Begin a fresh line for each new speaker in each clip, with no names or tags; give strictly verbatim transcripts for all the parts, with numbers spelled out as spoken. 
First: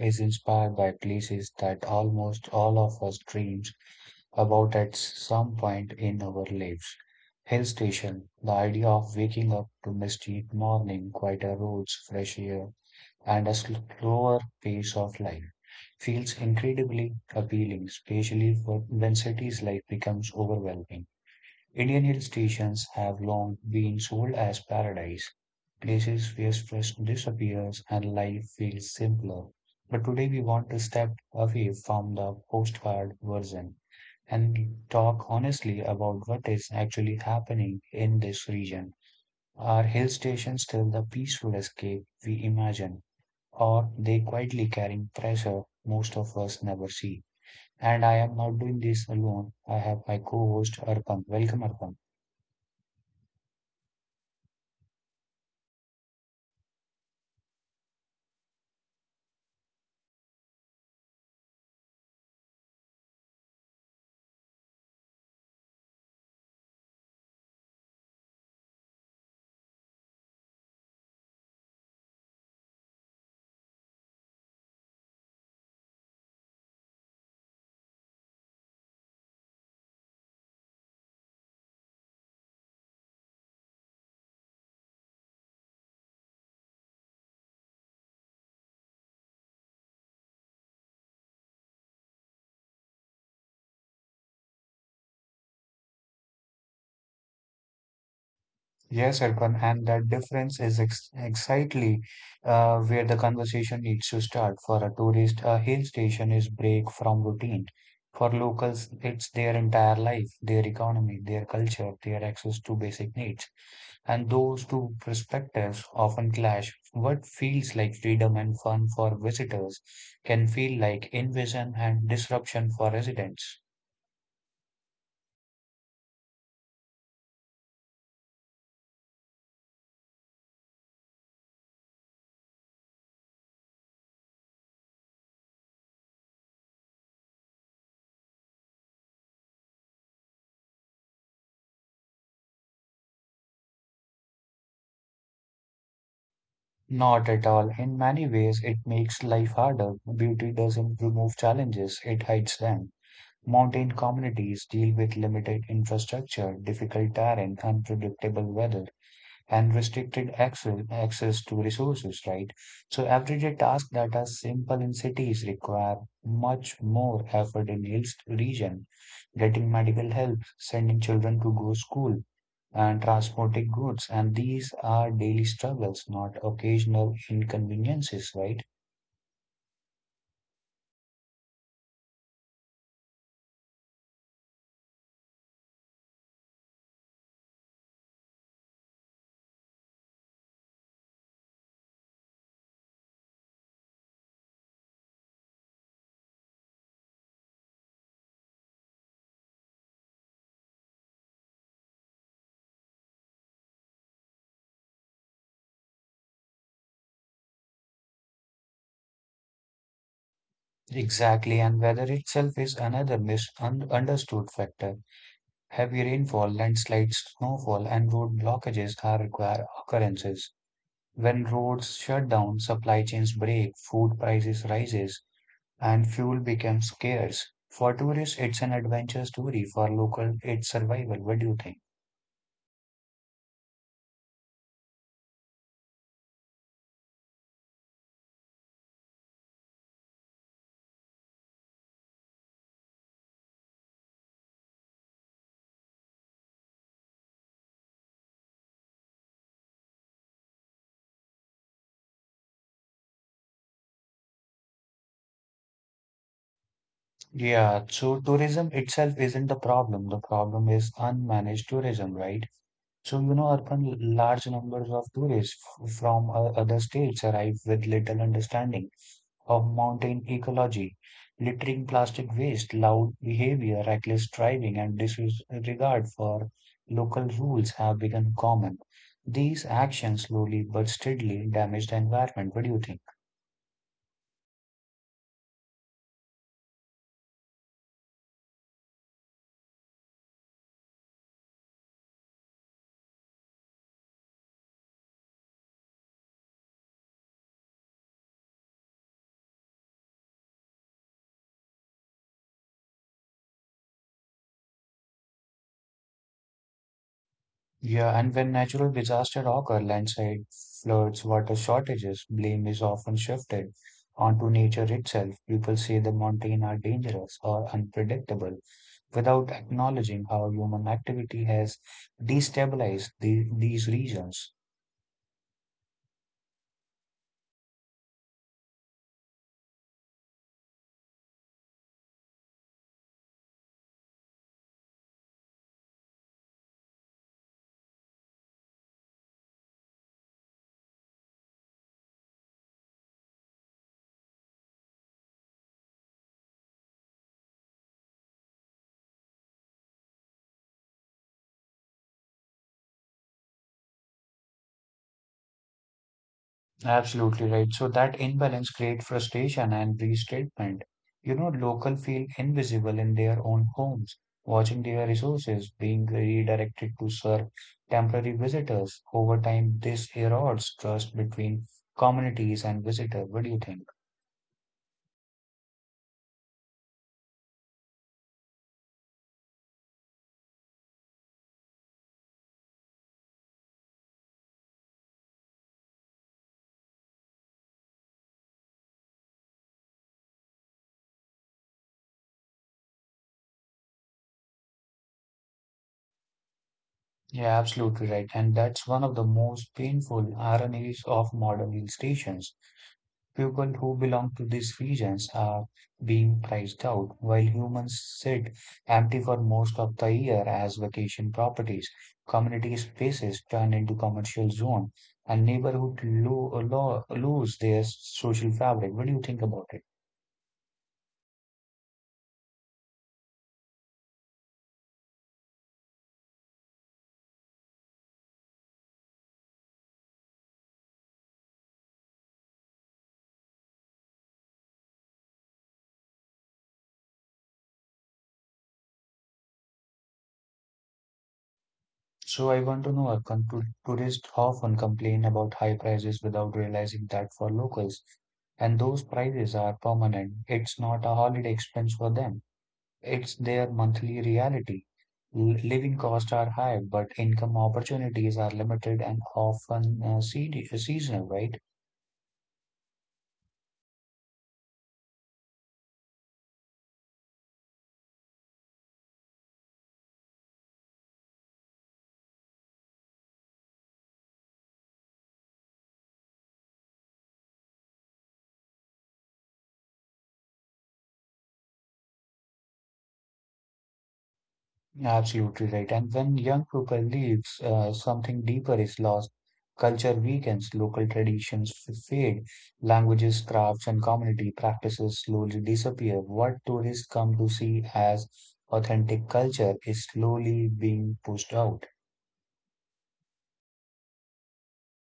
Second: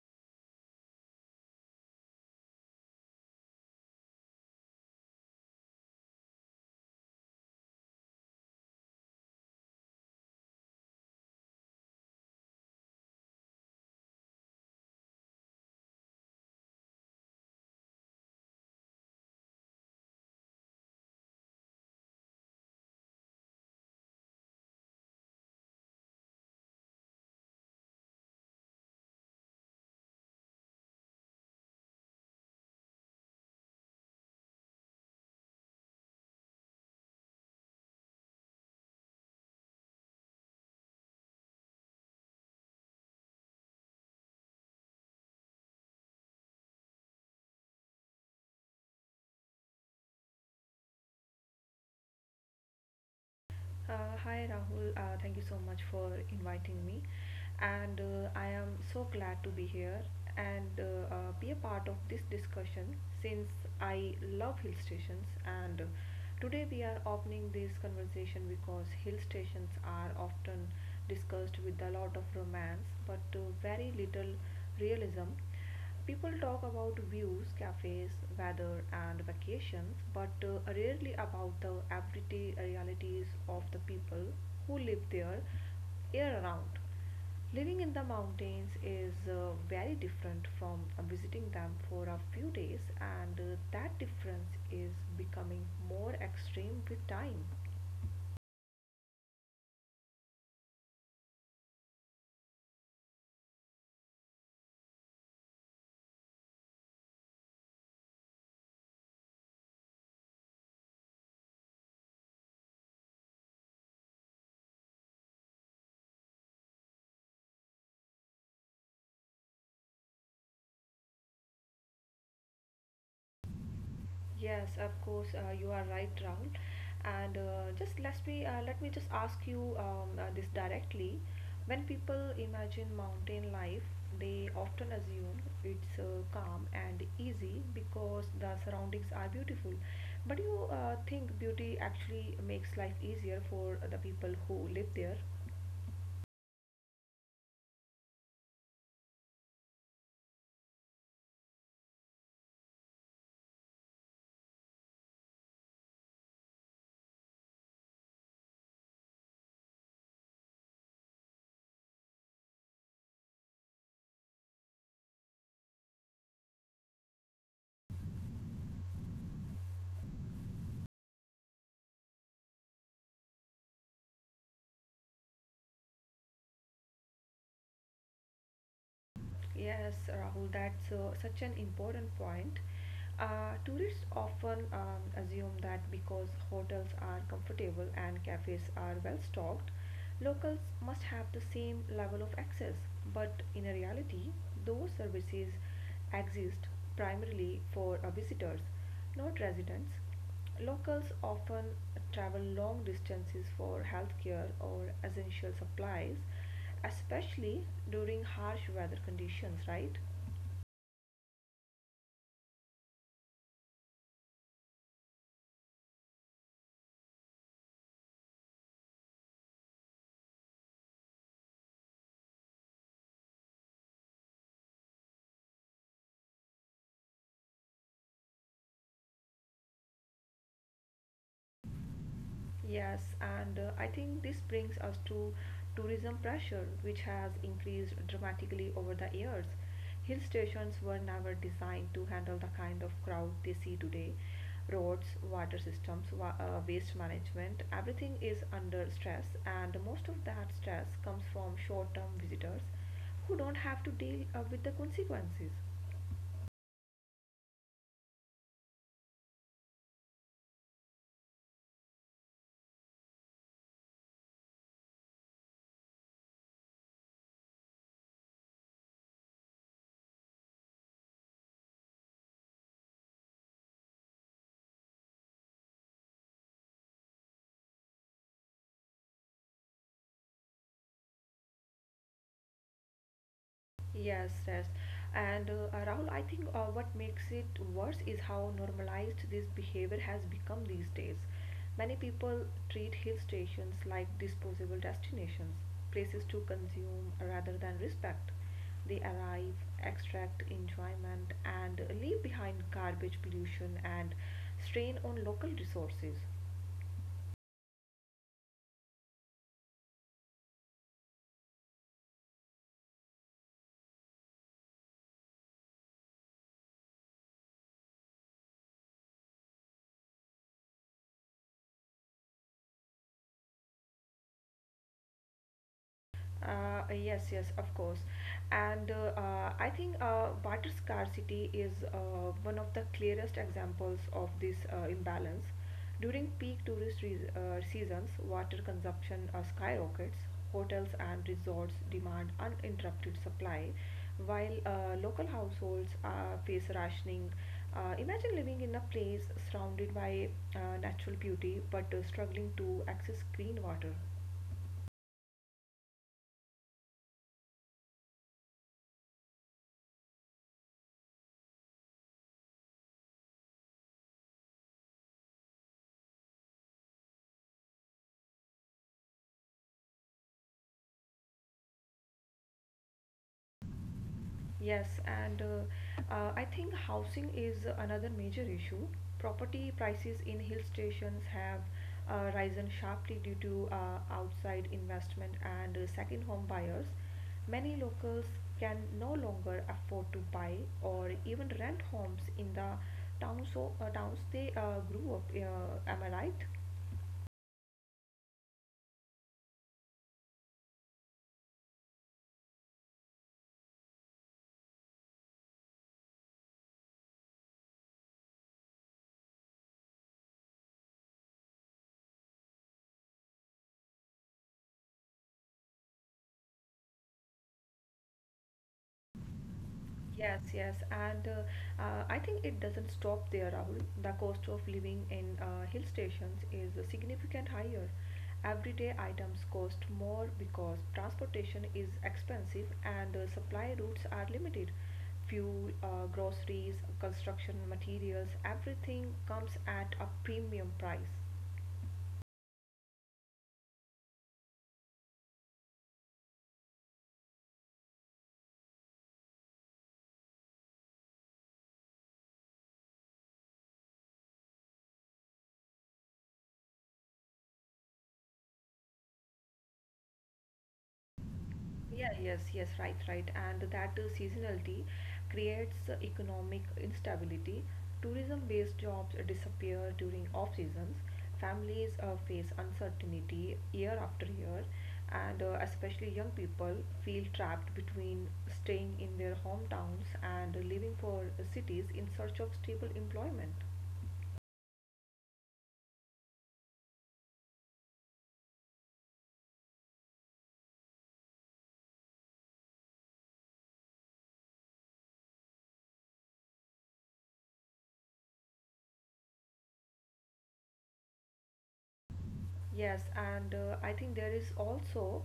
is inspired by places that almost all of us dreams about at some point in our lives. Hill station, the idea of waking up to misty morning, quieter roads, fresh air, and a slower pace of life feels incredibly appealing, especially for when cities life becomes overwhelming. Indian hill stations have long been sold as paradise places where stress disappears and life feels simpler. But today we want to step away from the postcard version and talk honestly about what is actually happening in this region. Are hill stations still the peaceful escape we imagine, or they quietly carrying pressure most of us never see? And I am not doing this alone. I have my co-host Arpan. Welcome, Arpan.
Uh, hi Rahul, uh, thank you so much for inviting me, and uh, I am so glad to be here and uh, uh, be a part of this discussion since I love hill stations. And uh, today we are opening this conversation because hill stations are often discussed with a lot of romance but uh, very little realism. People talk about views, cafes, weather, and vacations, but uh, rarely about the everyday realities of the people who live there year round. Living in the mountains is uh, very different from uh, visiting them for a few days, and uh, that difference is becoming more extreme with time.
Yes, Arpan, and that difference is ex exactly uh, where the conversation needs to start. For a tourist, a hill station is break from routine. For locals, it's their entire life, their economy, their culture, their access to basic needs. And those two perspectives often clash. What feels like freedom and fun for visitors can feel like invasion and disruption for residents.
Yes, of course, uh, you are right, Rahul. And uh, just let me uh, let me just ask you um, uh, this directly. When people imagine mountain life, they often assume it's uh, calm and easy because the surroundings are beautiful. But you uh, think beauty actually makes life easier for the people who live there.
Not at all. In many ways, it makes life harder. Beauty doesn't remove challenges, it hides them. Mountain communities deal with limited infrastructure, difficult terrain, unpredictable weather, and restricted access, access to resources, right? So, everyday tasks that are simple in cities require much more effort in hills region. Getting medical help, sending children to go school, and transporting goods. And these are daily struggles, not occasional inconveniences, right?
Yes, Rahul, that's uh, such an important point. Uh, tourists often um, assume that because hotels are comfortable and cafes are well stocked, locals must have the same level of access. But in reality, those services exist primarily for uh, visitors, not residents. Locals often travel long distances for healthcare or essential supplies, especially during harsh weather conditions, right?
Exactly. And weather itself is another misunderstood factor. Heavy rainfall, landslides, snowfall, and road blockages are rare occurrences. When roads shut down, supply chains break, food prices rises, and fuel becomes scarce. For tourists, it's an adventure story. For local, it's survival. What do you think?
Yes, and uh, I think this brings us to tourism pressure, which has increased dramatically over the years. Hill stations were never designed to handle the kind of crowd they see today. Roads, water systems, wa- uh, waste management, everything is under stress, and most of that stress comes from short term visitors who don't have to deal uh, with the consequences.
Yeah, so tourism itself isn't the problem. The problem is unmanaged tourism, right? So, you know, urban large numbers of tourists f- from uh, other states arrive with little understanding of mountain ecology, littering plastic waste, loud behavior, reckless driving, and disregard for local rules have become common. These actions slowly but steadily damage the environment. What do you think?
Yes, yes. And uh, uh, Rahul, I think uh, what makes it worse is how normalized this behavior has become these days. Many people treat hill stations like disposable destinations, places to consume rather than respect. They arrive, extract enjoyment, and leave behind garbage pollution and strain on local resources.
Yeah, and when natural disasters occur, landslide, floods, water shortages, blame is often shifted onto nature itself. People say the mountains are dangerous or unpredictable without acknowledging how human activity has destabilized the, these regions.
Uh, yes, yes, of course. And uh, uh, I think uh, water scarcity is uh, one of the clearest examples of this uh, imbalance. During peak tourist re- uh, seasons, water consumption uh, skyrockets. Hotels and resorts demand uninterrupted supply, while uh, local households uh, face rationing. Uh, imagine living in a place surrounded by uh, natural beauty but uh, struggling to access clean water.
Absolutely right. So that imbalance creates frustration and restatement. You know, local feel invisible in their own homes, watching their resources being redirected to serve temporary visitors. Over time, this erodes trust between communities and visitors. What do you think?
Yes, and uh, uh, I think housing is another major issue. Property prices in hill stations have uh, risen sharply due to uh, outside investment and uh, second home buyers. Many locals can no longer afford to buy or even rent homes in the towns, so, uh, towns they uh, grew up. Uh, am I right?
Yeah, absolutely right. And that's one of the most painful ironies of modern hill stations. People who belong to these regions are being priced out, while humans sit empty for most of the year as vacation properties. Community spaces turn into commercial zones, and neighborhood lo- lo- lose their social fabric. What do you think about it?
Yes, yes, and uh, uh, I think it doesn't stop there, Rahul. The cost of living in uh, hill stations is significant higher. Everyday items cost more because transportation is expensive and uh, supply routes are limited. Fuel, uh, groceries, construction materials, everything comes at a premium price.
So I want to know, Arkan, to- tourists often complain about high prices without realizing that for locals, and those prices are permanent. It's not a holiday expense for them. It's their monthly reality. L- Living costs are high, but income opportunities are limited and often uh, se- seasonal, right?
Yeah, yes, yes, right, right. And that uh, seasonality creates uh, economic instability. Tourism-based jobs disappear during off seasons. Families uh, face uncertainty year after year, and uh, especially young people feel trapped between staying in their hometowns and living for cities in search of stable employment.
Absolutely right. And when young people leaves, uh, something deeper is lost. Culture weakens, local traditions f- fade, languages, crafts, and community practices slowly disappear. What tourists come to see as authentic culture is slowly being pushed out.
Yes, and uh, I think there is also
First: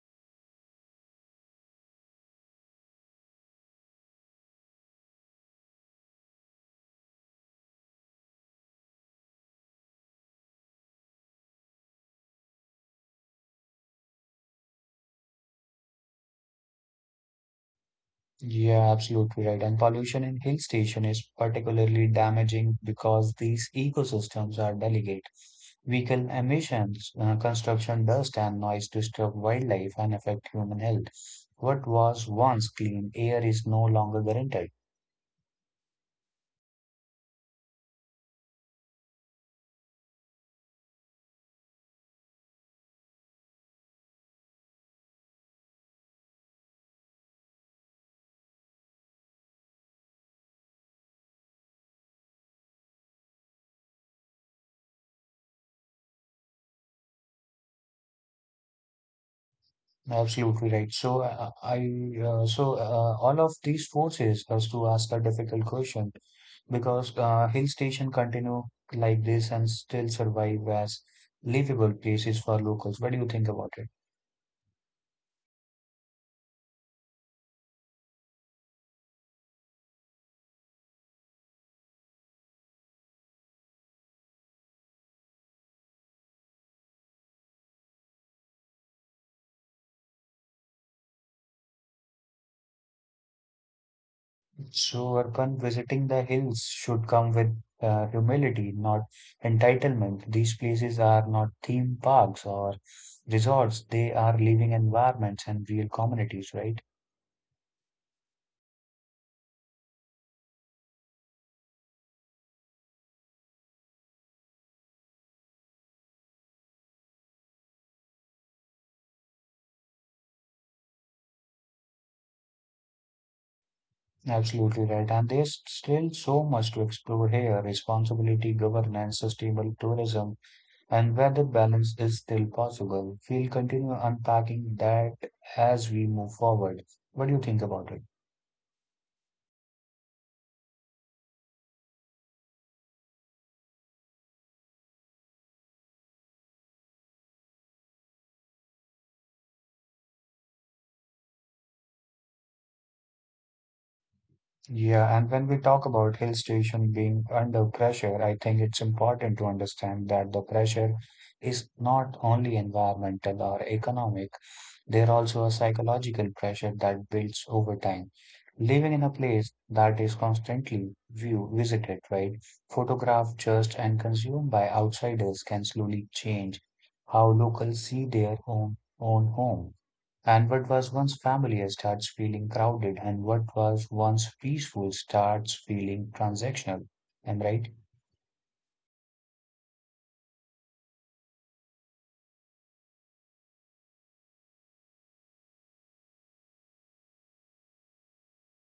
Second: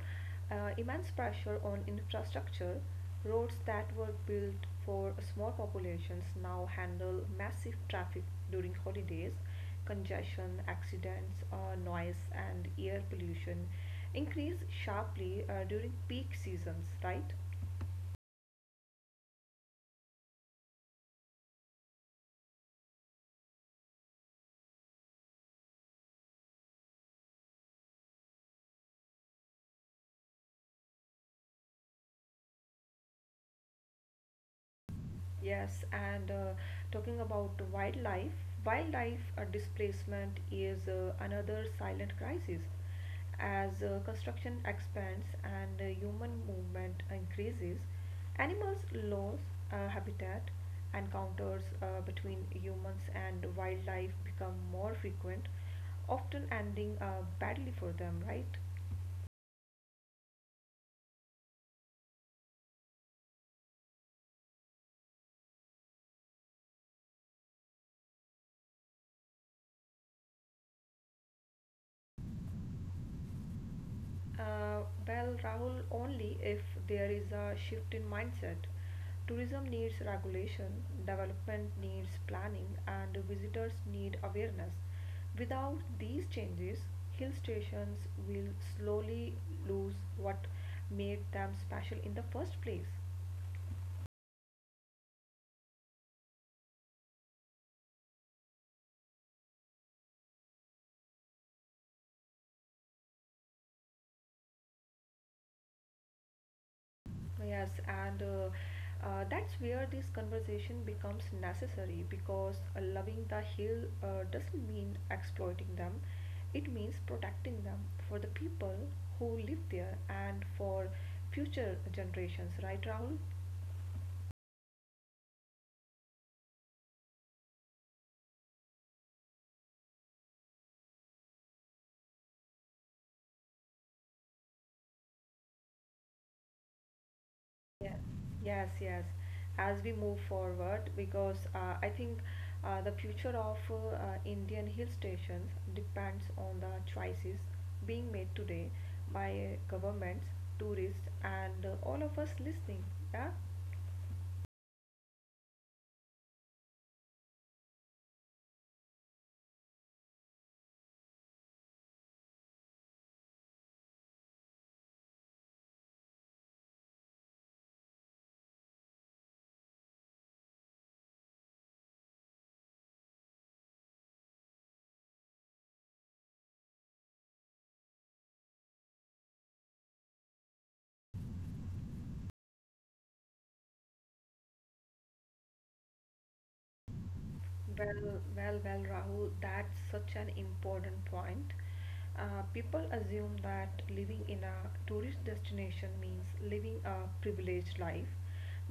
uh, immense pressure on infrastructure. Roads that were built for small populations now handle massive traffic during holidays, congestion, accidents, uh, noise, and air pollution increase sharply uh, during peak seasons, right?
Yeah, absolutely right. And pollution in hill station is particularly damaging because these ecosystems are delicate. Vehicle emissions, uh, construction dust, and noise disturb wildlife and affect human health. What was once clean air is no longer guaranteed.
Yes, and uh, talking about wildlife, wildlife uh, displacement is uh, another silent crisis. As uh, construction expands and uh, human movement increases, animals lose uh, habitat. Encounters uh, between humans and wildlife become more frequent, often ending uh, badly for them, right?
Absolutely right. So uh, I uh, so uh, All of these forces us to ask a difficult question because uh, hill station continue like this and still survive as livable places for locals. What do you think about it?
Uh, well, Rahul, only if there is a shift in mindset. Tourism needs regulation, development needs planning, and visitors need awareness. Without these changes, hill stations will slowly lose what made them special in the first place.
So Arpan, visiting the hills should come with uh, humility, not entitlement. These places are not theme parks or resorts. They are living environments and real communities, right?
Yes, and uh, uh, that's where this conversation becomes necessary because uh, loving the hill uh, doesn't mean exploiting them, it means protecting them for the people who live there and for future generations, right, Rahul?
Absolutely right. And there's still so much to explore here. Responsibility, governance, sustainable tourism, and whether balance is still possible. We'll continue unpacking that as we move forward. What do you think about
Yeah.
it?
Yes, yes. As we move forward, because uh, I think uh, the future of uh, uh, Indian hill stations depends on the choices being made today by governments, tourists, and uh, all of us listening. Yeah.
Yeah, and when we talk about hill station being under pressure, I think it's important to understand that the pressure is not only environmental or economic, there also a psychological pressure that builds over time. Living in a place that is constantly view visited, right? Photographed, judged, and consumed by outsiders can slowly change how locals see their own own home. And what was once familiar starts feeling crowded, and what was once peaceful starts feeling transactional. Am I right?
Well, well, well, Rahul, that's such an important point. Uh, people assume that living in a tourist destination means living a privileged life,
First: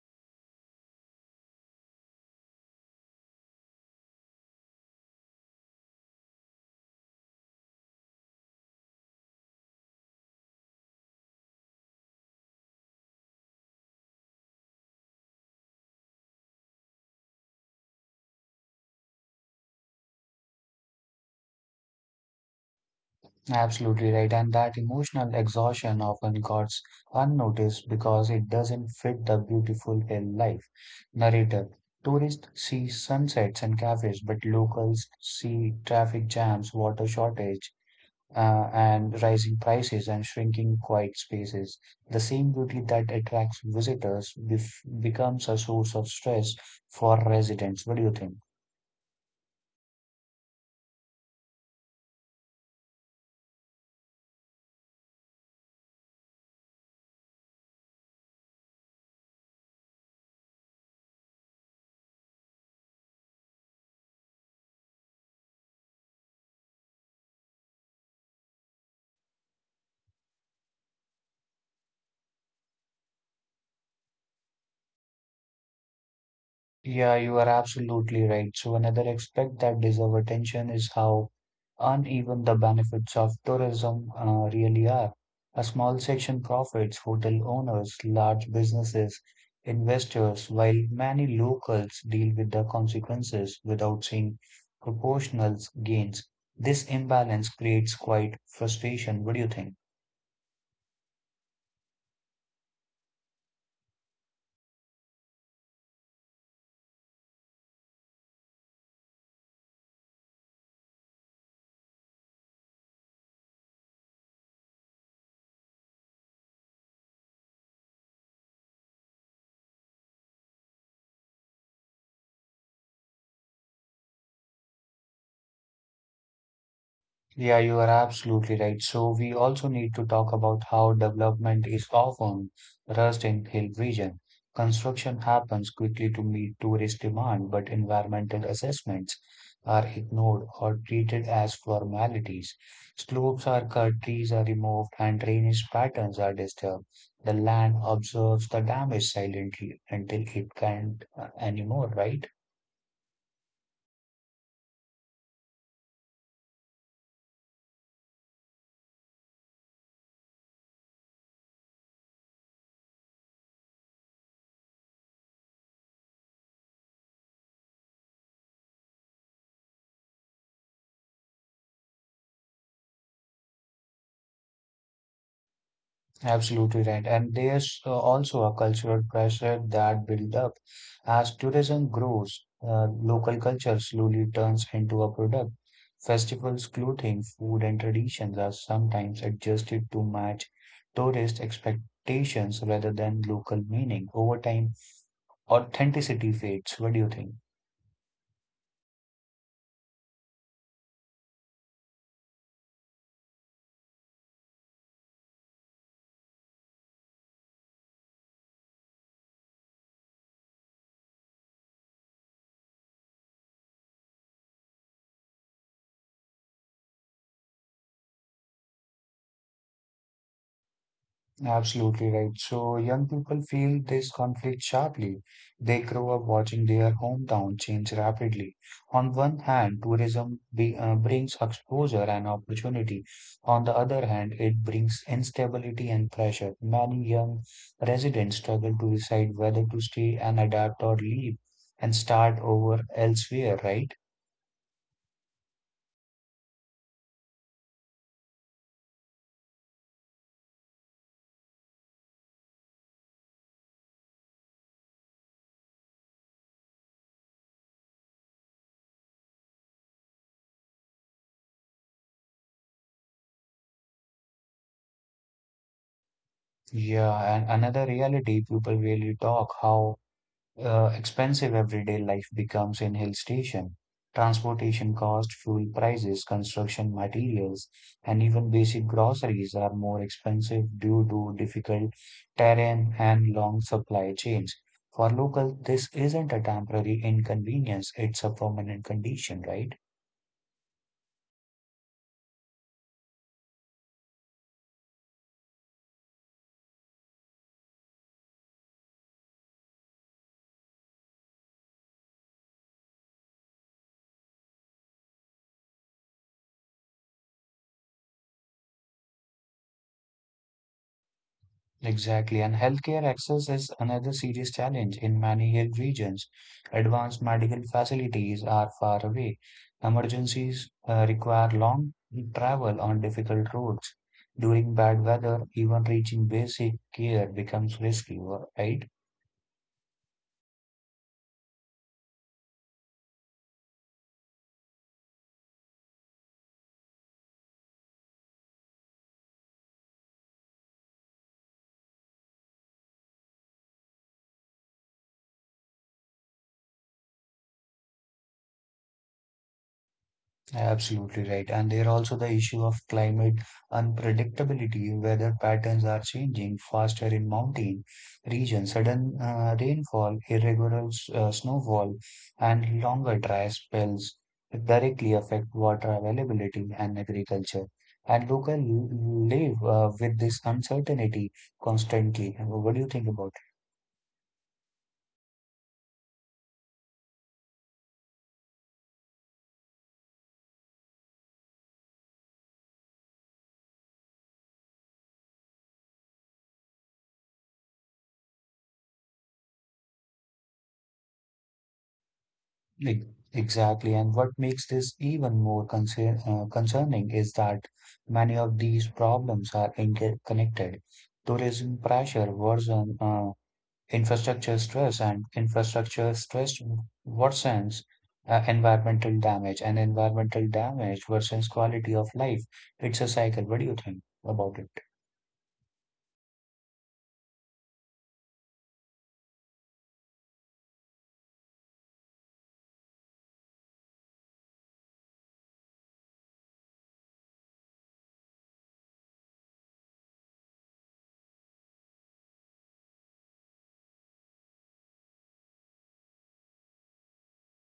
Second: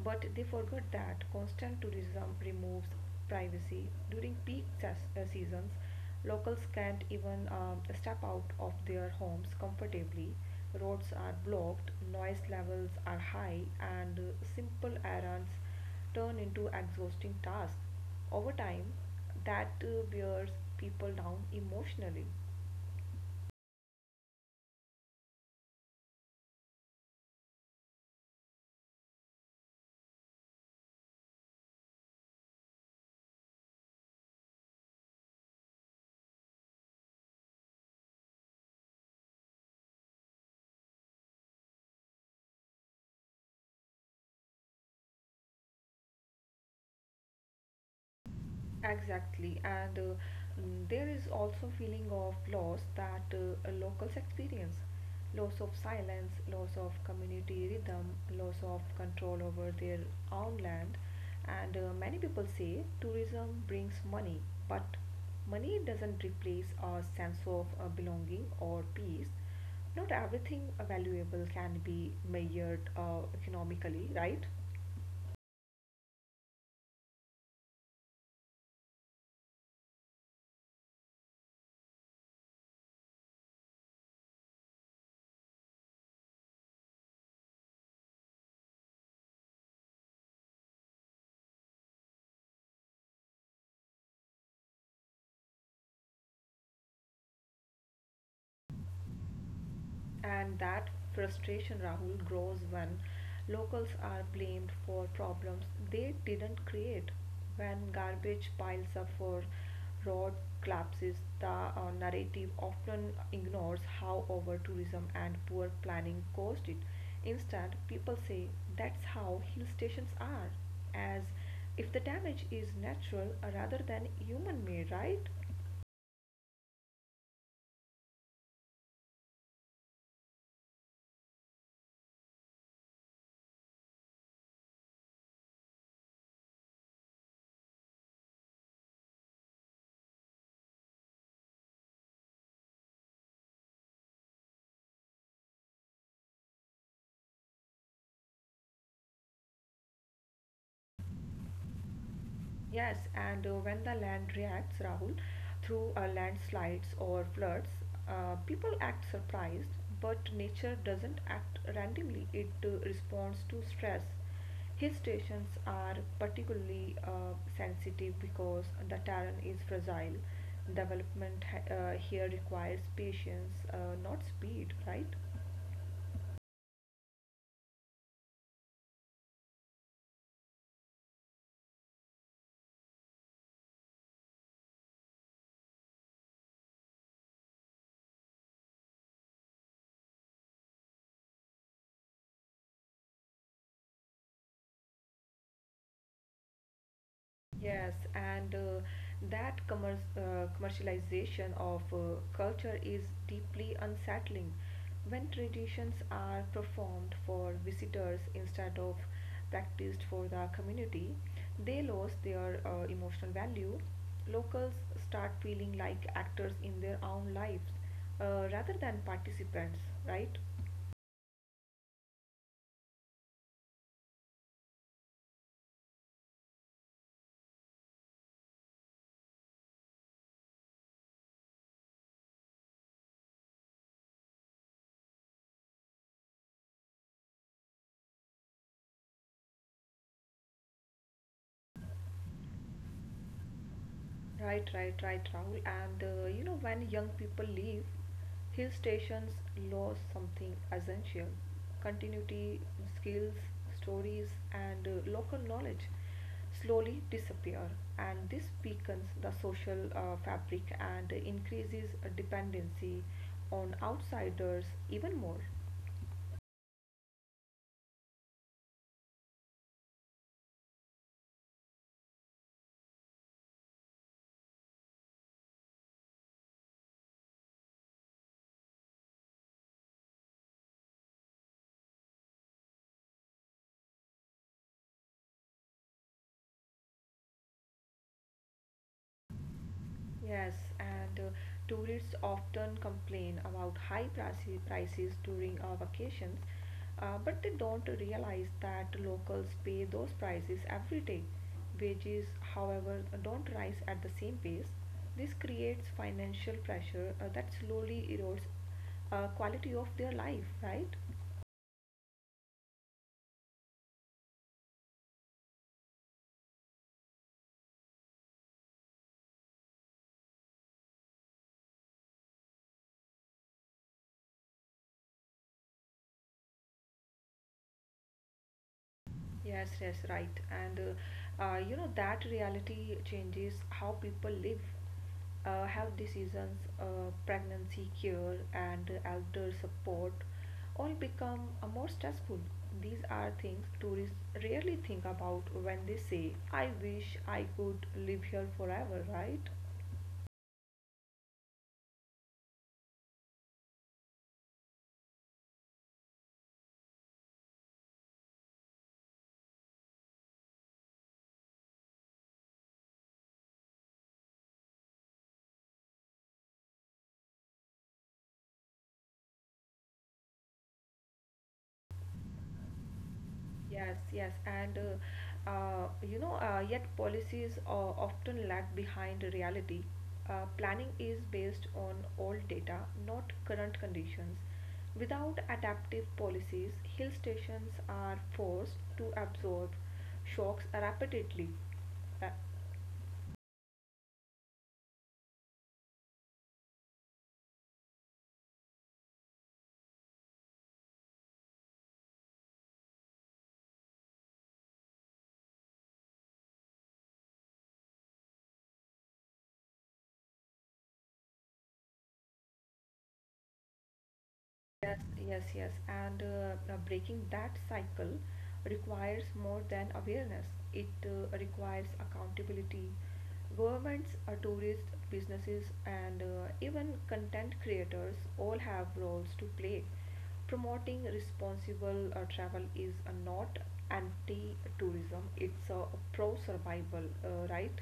but they forget that constant tourism removes privacy. During peak ses- uh, seasons, locals can't even um, step out of their homes comfortably. Roads are blocked, noise levels are high, and uh, simple errands turn into exhausting tasks. Over time, that uh, wears people down emotionally.
Absolutely right. And that emotional exhaustion often goes unnoticed because it doesn't fit the beautiful hill life narrative. Tourists see sunsets and cafes, but locals see traffic jams, water shortage, uh, and rising prices and shrinking quiet spaces. The same beauty that attracts visitors bef becomes a source of stress for residents. What do you think?
Exactly, and uh, mm, there is also feeling of loss that uh, a locals experience, loss of silence, loss of community rhythm, loss of control over their own land, and uh, many people say tourism brings money, but money doesn't replace a sense of uh, belonging or peace. Not everything uh, valuable can be measured uh, economically, right?
Yeah, you are absolutely right. So another aspect that deserves attention is how uneven the benefits of tourism uh, really are. A small section profits, hotel owners, large businesses, investors, while many locals deal with the consequences without seeing proportional gains. This imbalance creates quite frustration. What do you think?
And that frustration, Rahul, grows when locals are blamed for problems they didn't create. When garbage piles up for road collapses, the uh, narrative often ignores how over tourism and poor planning caused it. Instead, people say that's how hill stations are, as if the damage is natural rather than human made, right?
Yeah, you are absolutely right. So we also need to talk about how development is often rushed in hill region. Construction happens quickly to meet tourist demand, but environmental assessments are ignored or treated as formalities. Slopes are cut, trees are removed, and drainage patterns are disturbed. The land observes the damage silently until it can't uh, anymore, right?
Yes, and uh, when the land reacts, Rahul, through uh, landslides or floods, uh, people act surprised, but nature doesn't act randomly, it uh, responds to stress. Hill stations are particularly uh, sensitive because the terrain is fragile. Development ha- uh, here requires patience, uh, not speed, right?
Absolutely right. And there's uh, also a cultural pressure that build up. As tourism grows, uh, local culture slowly turns into a product. Festivals, clothing, food, and traditions are sometimes adjusted to match tourist expectations rather than local meaning. Over time, authenticity fades. What do you think?
Yes, and uh, that commer uh, commercialization of uh, culture is deeply unsettling. When traditions are performed for visitors instead of practiced for the community, they lose their uh, emotional value. Locals start feeling like actors in their own lives uh, rather than participants, right?
Absolutely right. So young people feel this conflict sharply. They grow up watching their hometown change rapidly. On one hand, tourism be, uh, brings exposure and opportunity. On the other hand, it brings instability and pressure. Many young residents struggle to decide whether to stay and adapt or leave and start over elsewhere, right?
Right, right, right, Rahul. And uh, you know, when young people leave, hill stations lose something essential continuity, skills, stories, and uh, local knowledge slowly disappear. And this weakens the social uh, fabric and increases dependency on outsiders even more.
Yeah, and another reality people really talk how uh, expensive everyday life becomes in hill station. Transportation cost, fuel prices, construction materials, and even basic groceries are more expensive due to difficult terrain and long supply chains. For local, this isn't a temporary inconvenience, it's a permanent condition, right?
Yes, and uh, tourists often complain about high prices prices during our vacations, uh, but they don't realize that locals pay those prices every day. Wages, however, don't rise at the same pace. This creates financial pressure uh, that slowly erodes uh, quality of their life, right?
Exactly, and healthcare access is another serious challenge in many hill regions. Advanced medical facilities are far away. Emergencies uh, require long travel on difficult roads. During bad weather, even reaching basic care becomes risky, right?
Yes, yes, right. And uh, uh, you know that reality changes how people live, uh, health decisions, uh, pregnancy care, and elder support all become uh, more stressful. These are things tourists rarely think about when they say, I wish I could live here forever, right?
Absolutely right. And there also the issue of climate unpredictability. Weather patterns are changing faster in mountain regions. Sudden uh, rainfall, irregular s- uh, snowfall, and longer dry spells directly affect water availability and agriculture. And local live uh, with this uncertainty constantly. What do you think about it?
Yes, yes, and uh, uh, you know, uh, yet policies uh, often lag behind reality. Uh, planning is based on old data, not current conditions. Without adaptive policies, hill stations are forced to absorb shocks rapidly. Uh,
Ex- Exactly. And what makes this even more concern, uh, concerning is that many of these problems are interconnected. Tourism pressure worsen uh, infrastructure stress, and infrastructure stress worsens uh, environmental damage, and environmental damage worsens quality of life. It's a cycle. What do you think about it?
Yes, yes, yes. And uh, uh, breaking that cycle requires more than awareness. It uh, requires accountability. Governments, uh, tourists, businesses, and uh, even content creators all have roles to play. Promoting responsible uh, travel is uh, not anti-tourism; it's uh, pro-survival, uh, right?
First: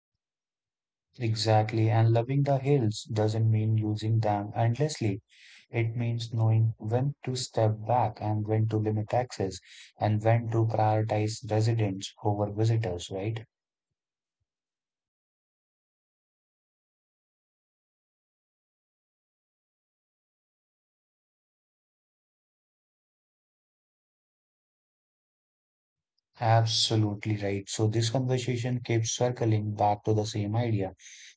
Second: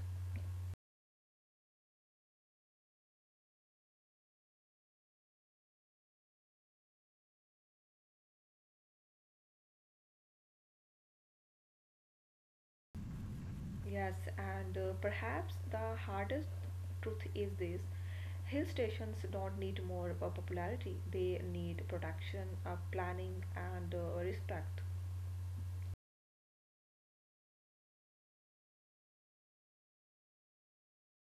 Exactly. And loving the hills doesn't mean using them endlessly. It means knowing when to step back and when to limit access and when to prioritize residents over visitors, right?
Yes, and uh, perhaps the hardest truth is this. Hill stations don't need more uh, popularity, they need protection, uh, planning, and uh, respect.
Absolutely right. So this conversation keeps circling back to the same idea.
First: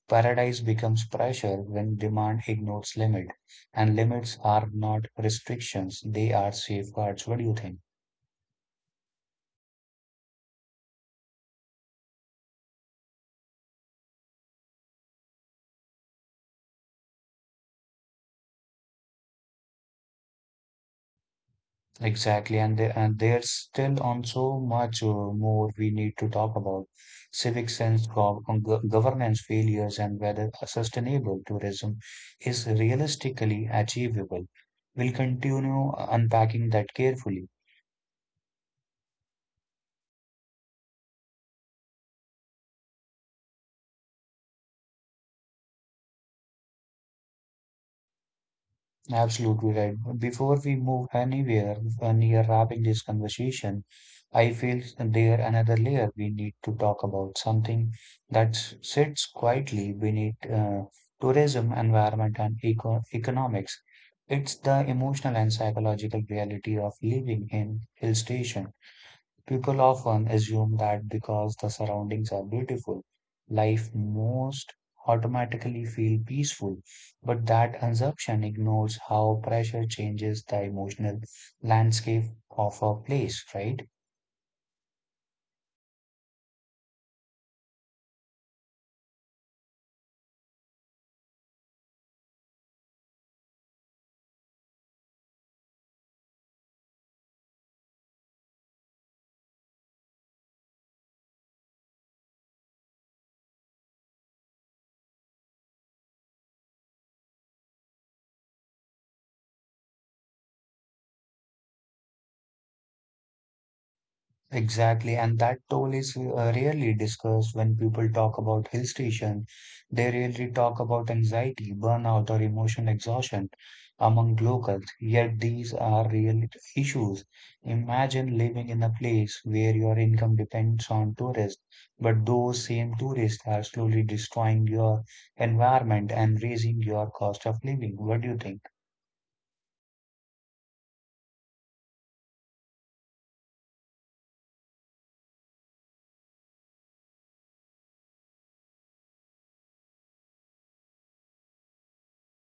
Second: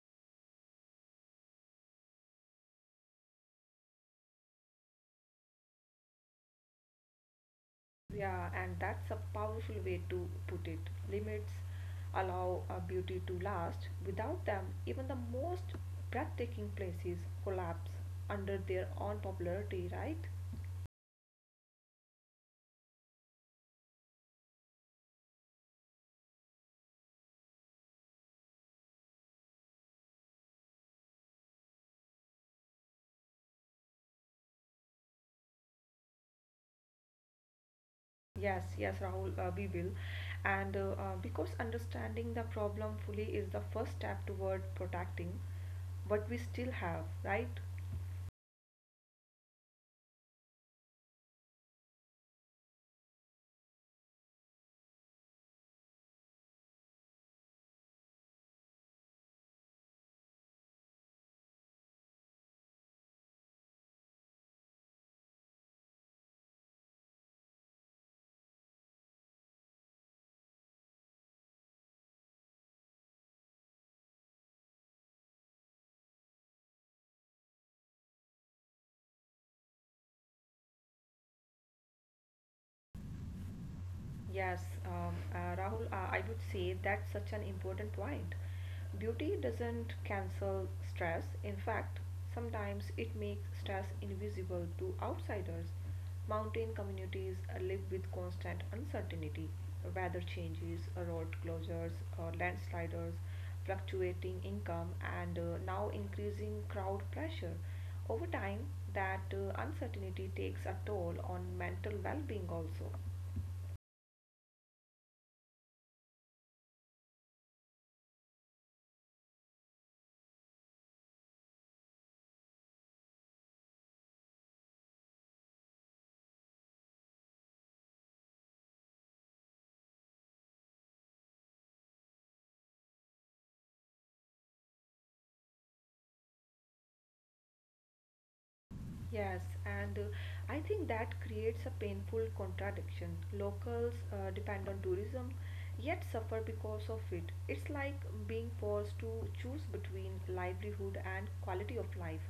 Paradise becomes pressure when demand ignores limit, and limits are not restrictions, they are safeguards. What do you think?
Yeah, and that's a powerful way to put it. Limits allow uh, beauty to last. Without them, even the most breathtaking places collapse under their own popularity, right?
Exactly, and the- and there's still on so much uh, more we need to talk about civic sense, gov gov- governance failures, and whether a sustainable tourism is realistically achievable. We'll continue unpacking that carefully.
Yes, yes, Rahul, uh, we will. And uh, uh, because understanding the problem fully is the first step toward protecting what we still have, right?
Absolutely right. Before we move anywhere uh, near wrapping this conversation, I feel there another layer we need to talk about, something that s- sits quietly beneath uh, tourism, environment, and eco economics. It's the emotional and psychological reality of living in hill station. People often assume that because the surroundings are beautiful, life most automatically feel peaceful, but that assumption ignores how pressure changes the emotional landscape of a place, right?
Yes, um, uh, Rahul, uh, I would say that's such an important point. Beauty doesn't cancel stress. In fact, sometimes it makes stress invisible to outsiders. Mountain communities uh, live with constant uncertainty, weather changes, uh, road closures, uh, landslides, fluctuating income, and uh, now increasing crowd pressure. Over time, that uh, uncertainty takes a toll on mental well being also.
Exactly, and that toll is uh, rarely discussed when people talk about hill station. They rarely talk about anxiety, burnout, or emotional exhaustion among locals, yet these are real issues. Imagine living in a place where your income depends on tourists, but those same tourists are slowly destroying your environment and raising your cost of living. What do you think?
Yes, and uh, I think that creates a painful contradiction. Locals uh, depend on tourism, yet suffer because of it. It's like being forced to choose between livelihood and quality of life,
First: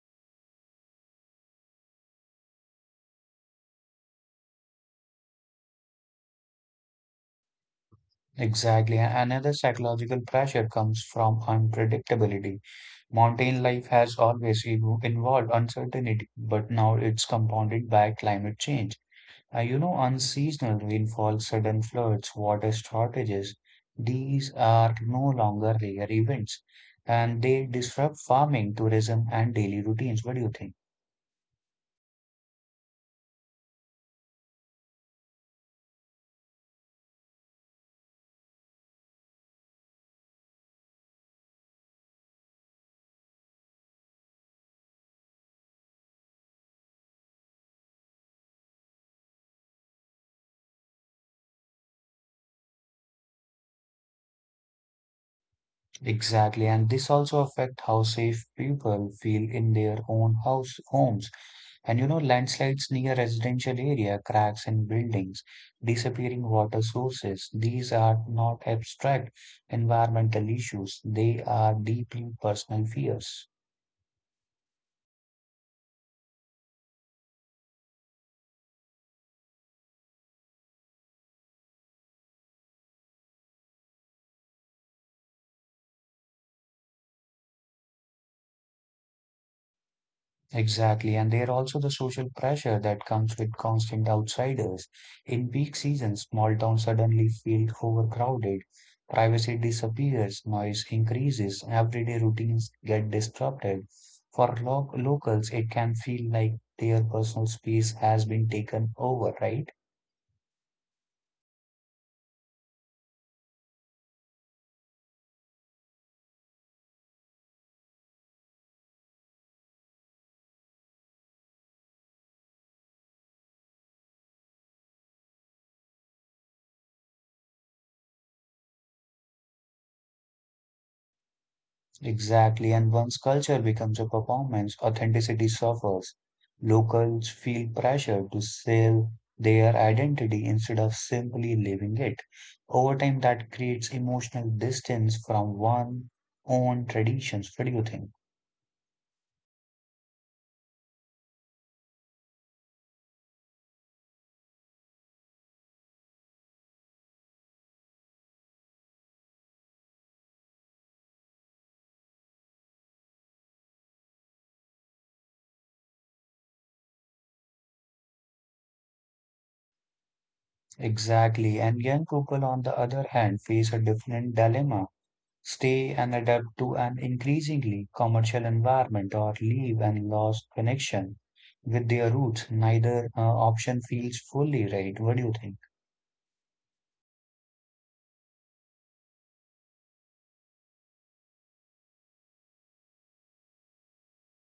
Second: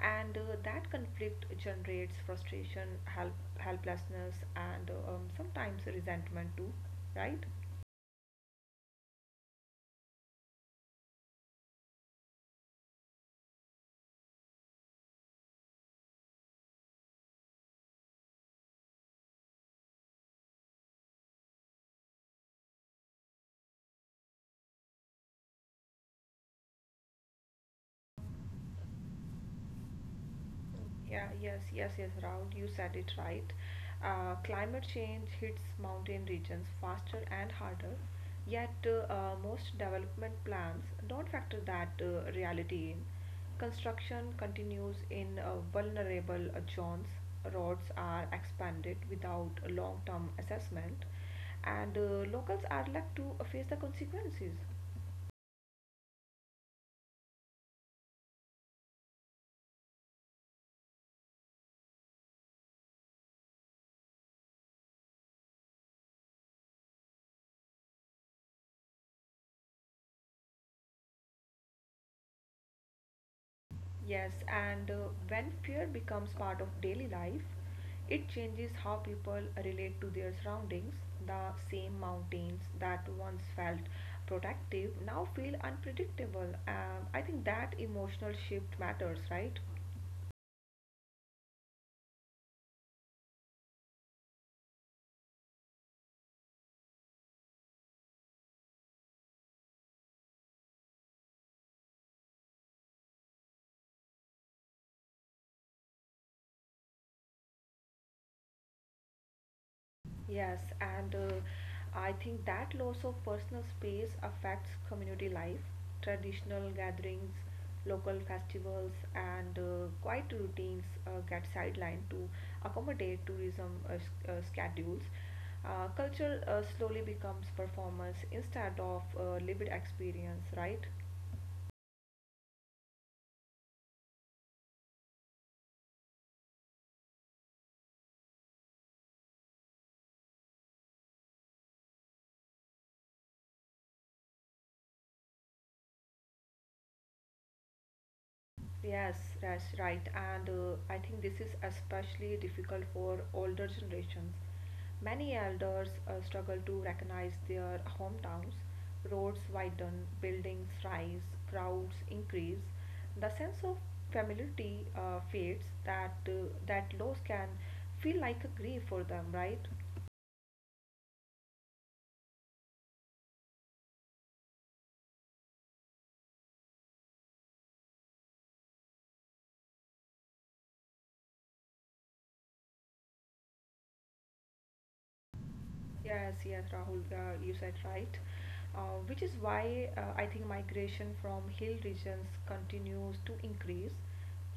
and uh, that conflict generates frustration, help, helplessness, and uh, um, sometimes resentment too, right?
Exactly. Another psychological pressure comes from unpredictability. Mountain life has always evo- involved uncertainty, but now it's compounded by climate change. Uh, you know, unseasonal rainfall, sudden floods, water shortages, these are no longer rare events and they disrupt farming, tourism, and daily routines. What do you think?
Yeah, yes, yes, yes, Raul, you said it right. Uh, climate change hits mountain regions faster and harder, yet uh, uh, most development plans don't factor that uh, reality in. Construction continues in uh, vulnerable uh, zones, roads are expanded without a long-term assessment, and uh, locals are left to uh, face the consequences.
Exactly, and this also affect how safe people feel in their own house homes. And you know, landslides near residential area, cracks in buildings, disappearing water sources, these are not abstract environmental issues. They are deeply personal fears.
Yes, and uh, when fear becomes part of daily life, it changes how people relate to their surroundings. The same mountains that once felt protective now feel unpredictable. Um, I think that emotional shift matters, right?
Exactly, and there are also the social pressure that comes with constant outsiders. In peak seasons, small towns suddenly feel overcrowded, privacy disappears, noise increases, everyday routines get disrupted. For lo locals, it can feel like their personal space has been taken over, right?
Yes, and uh, I think that loss of personal space affects community life, traditional gatherings, local festivals, and uh, quiet routines uh, get sidelined to accommodate tourism uh, s- uh, schedules. Uh, culture uh, slowly becomes performance instead of uh, lived experience, right?
Exactly. And once culture becomes a performance, authenticity suffers. Locals feel pressure to sell their identity instead of simply living it. Over time, that creates emotional distance from one's own traditions. What do you think?
Yes, that's right. And uh, I think this is especially difficult for older generations. Many elders uh, struggle to recognize their hometowns. Roads widen, buildings rise, crowds increase. The sense of familiarity uh, fades. That uh, that loss can feel like a grief for them, right?
Exactly. And young people, on the other hand, face a different dilemma. Stay and adapt to an increasingly commercial environment or leave and lost connection with their roots, neither uh, option feels fully right. What do you think?
Yes, yes, Rahul, uh, you said right. Uh, which is why uh, I think migration from hill regions continues to increase.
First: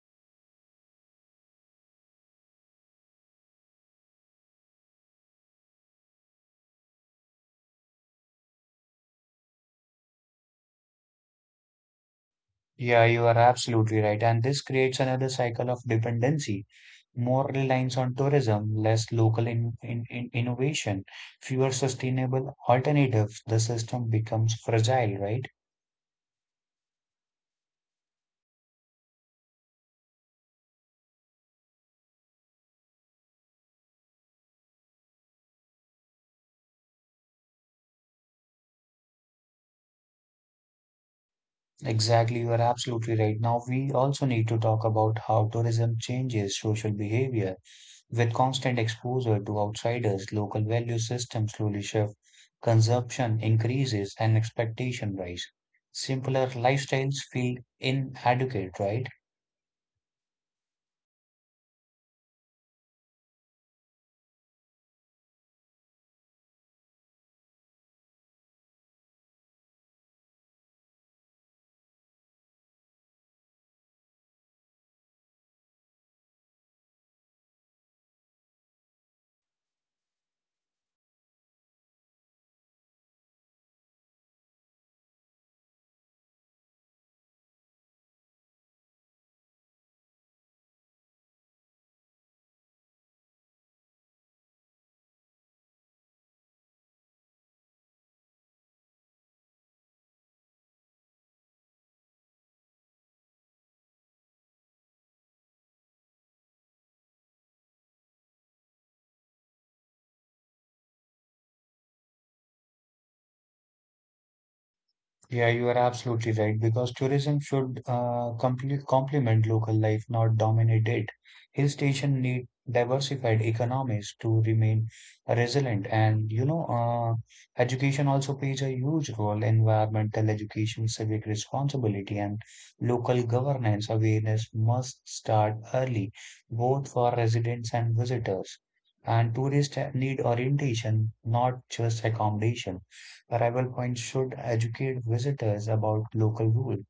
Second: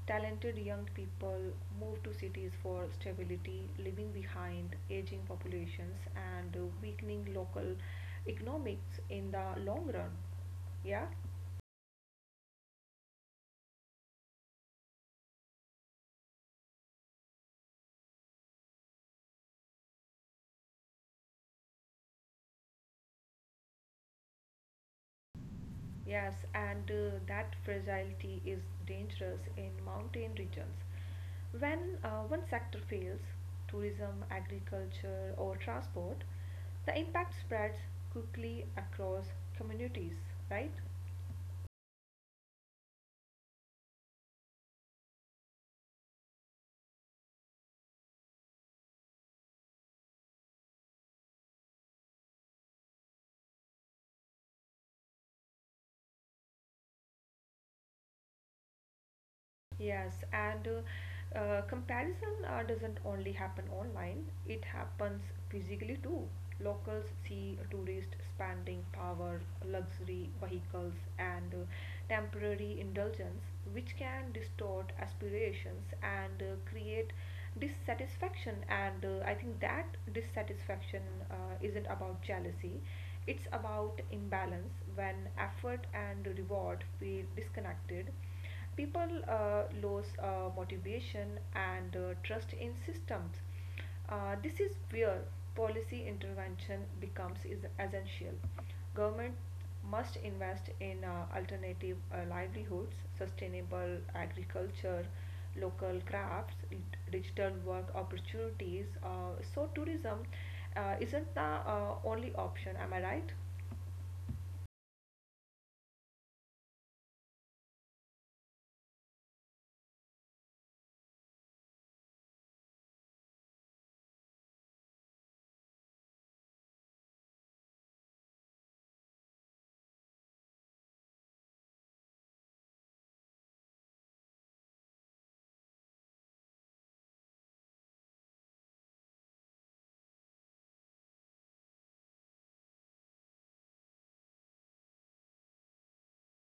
Talented young people move to cities for stability, leaving behind aging populations and uh, weakening local economics in the long run. Yeah.
Yeah, you are absolutely right. And this creates another cycle of dependency, more reliance on tourism, less local in, in, in innovation, fewer sustainable alternatives. The system becomes fragile, right?
Yes, and uh, that fragility is dangerous in mountain regions. When uh, one sector fails, tourism, agriculture, or transport, the impact spreads quickly across communities, right?
Exactly, you are absolutely right. Now, we also need to talk about how tourism changes social behavior. With constant exposure to outsiders, local value systems slowly shift, consumption increases, and expectation rise. Simpler lifestyles feel inadequate, right?
Yes, and uh, uh, comparison uh, doesn't only happen online, it happens physically too. Locals see tourists spending power, luxury vehicles, and uh, temporary indulgence, which can distort aspirations and uh, create dissatisfaction. And uh, I think that dissatisfaction uh, isn't about jealousy, it's about imbalance when effort and reward feel disconnected. People uh, lose uh, motivation and uh, trust in systems. Uh, this is where policy intervention becomes is essential. Government must invest in uh, alternative uh, livelihoods, sustainable agriculture, local crafts, digital work opportunities. Uh, so tourism uh, isn't the uh, only option. Am I right?
Yeah, you are absolutely right because tourism should uh, complete, complement local life, not dominate it. Hill stations need diversified economies to remain resilient, and you know, uh, education also plays a huge role. Environmental education, civic responsibility, and local governance awareness must start early, both for residents and visitors. And tourists need orientation, not just accommodation. Arrival points should educate visitors about local rules,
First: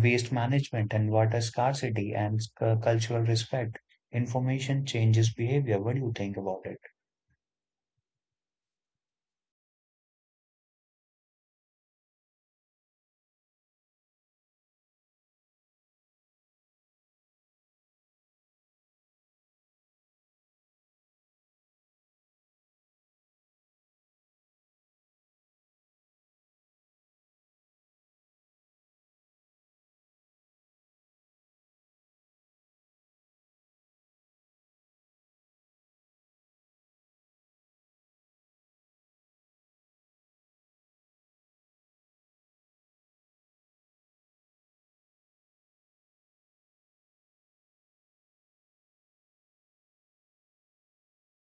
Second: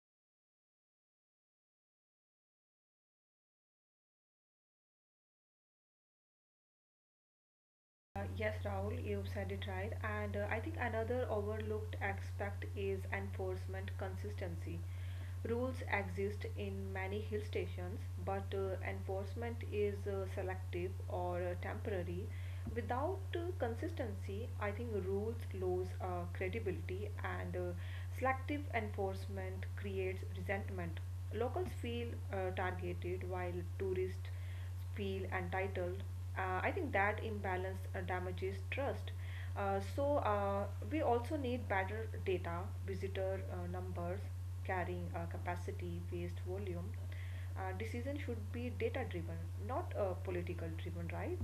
waste management and water scarcity and cu- cultural respect. Information changes behavior. What do you think about it?
Uh, yes, Rahul, you said it right. And uh, I think another overlooked aspect is enforcement consistency. Rules exist in many hill stations, but uh, enforcement is uh, selective or uh, temporary. Without uh, consistency, I think rules lose uh, credibility, and uh, selective enforcement creates resentment. Locals feel uh, targeted while tourists feel entitled. Uh, I think that imbalance uh, damages trust. Uh, so uh, we also need better data, visitor uh, numbers, carrying uh, capacity, waste volume. Uh, decision should be data driven, not uh, political driven, right?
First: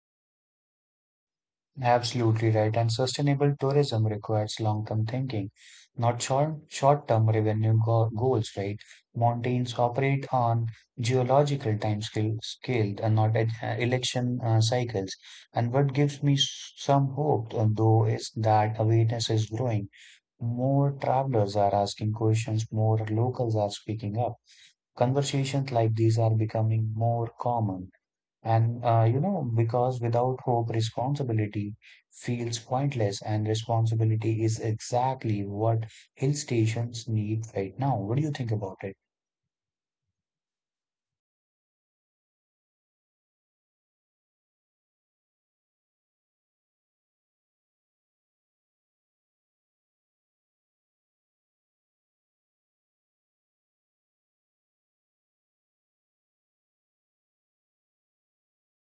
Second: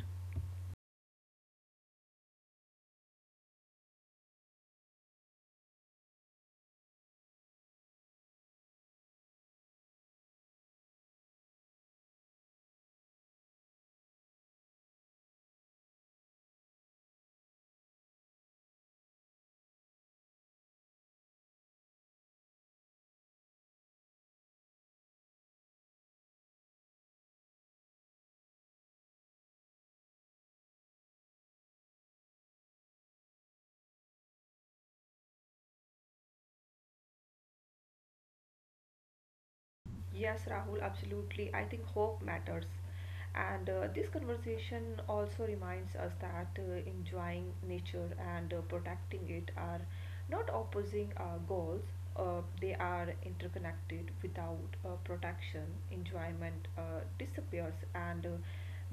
Absolutely right. And sustainable tourism requires long-term thinking, not short, short-term revenue go- goals, right? Mountains operate on geological time scale, scale and not e- uh, election uh, cycles. And what gives me s- some hope, uh, though, is that awareness is growing. More travelers are asking questions, more locals are speaking up. Conversations like these are becoming more common. And, uh, you know, because without hope, responsibility feels pointless, and responsibility is exactly what hill stations need right now. What do you think about it?
Yes, Rahul, absolutely. I think hope matters. And uh, this conversation also reminds us that uh, enjoying nature and uh, protecting it are not opposing uh, goals, uh, they are interconnected. Without uh, protection, enjoyment uh, disappears, and uh,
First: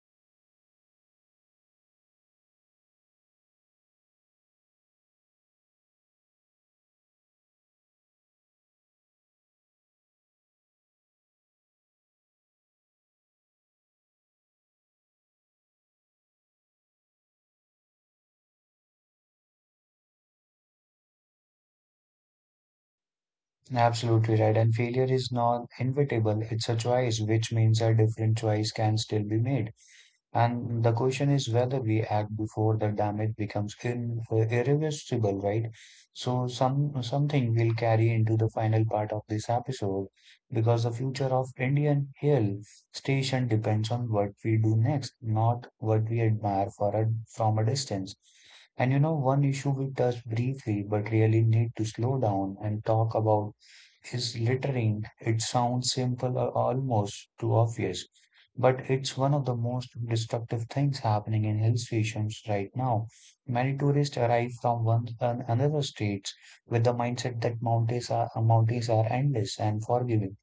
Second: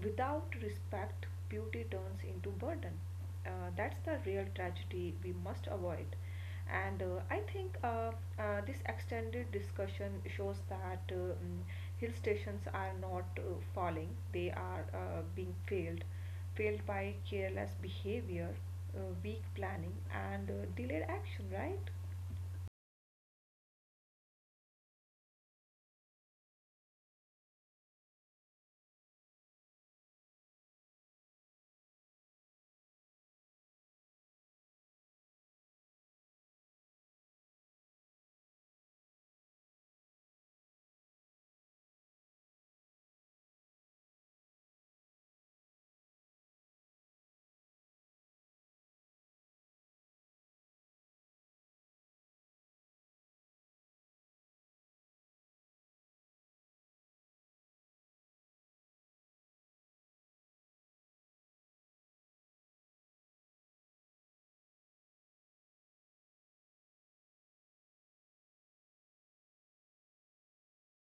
without respect, beauty turns into burden. Uh, that's the real tragedy we must avoid, and uh, i think uh, uh, this extended discussion shows that uh, mm, hill stations are not uh, falling, they are uh, being failed failed by careless behavior, uh, weak planning, and uh, delayed action, right?
Absolutely right. And failure is not inevitable, it's a choice, which means a different choice can still be made. And the question is whether we act before the damage becomes in, uh, irreversible, right? So some something will carry into the final part of this episode because the future of Indian Hill Station depends on what we do next, not what we admire for a, from a distance. And you know, one issue we touched briefly but really need to slow down and talk about is littering. It sounds simple or almost too obvious, but it's one of the most destructive things happening in hill stations right now. Many tourists arrive from one an- another states with the mindset that mountains are mountains are endless and forgiving.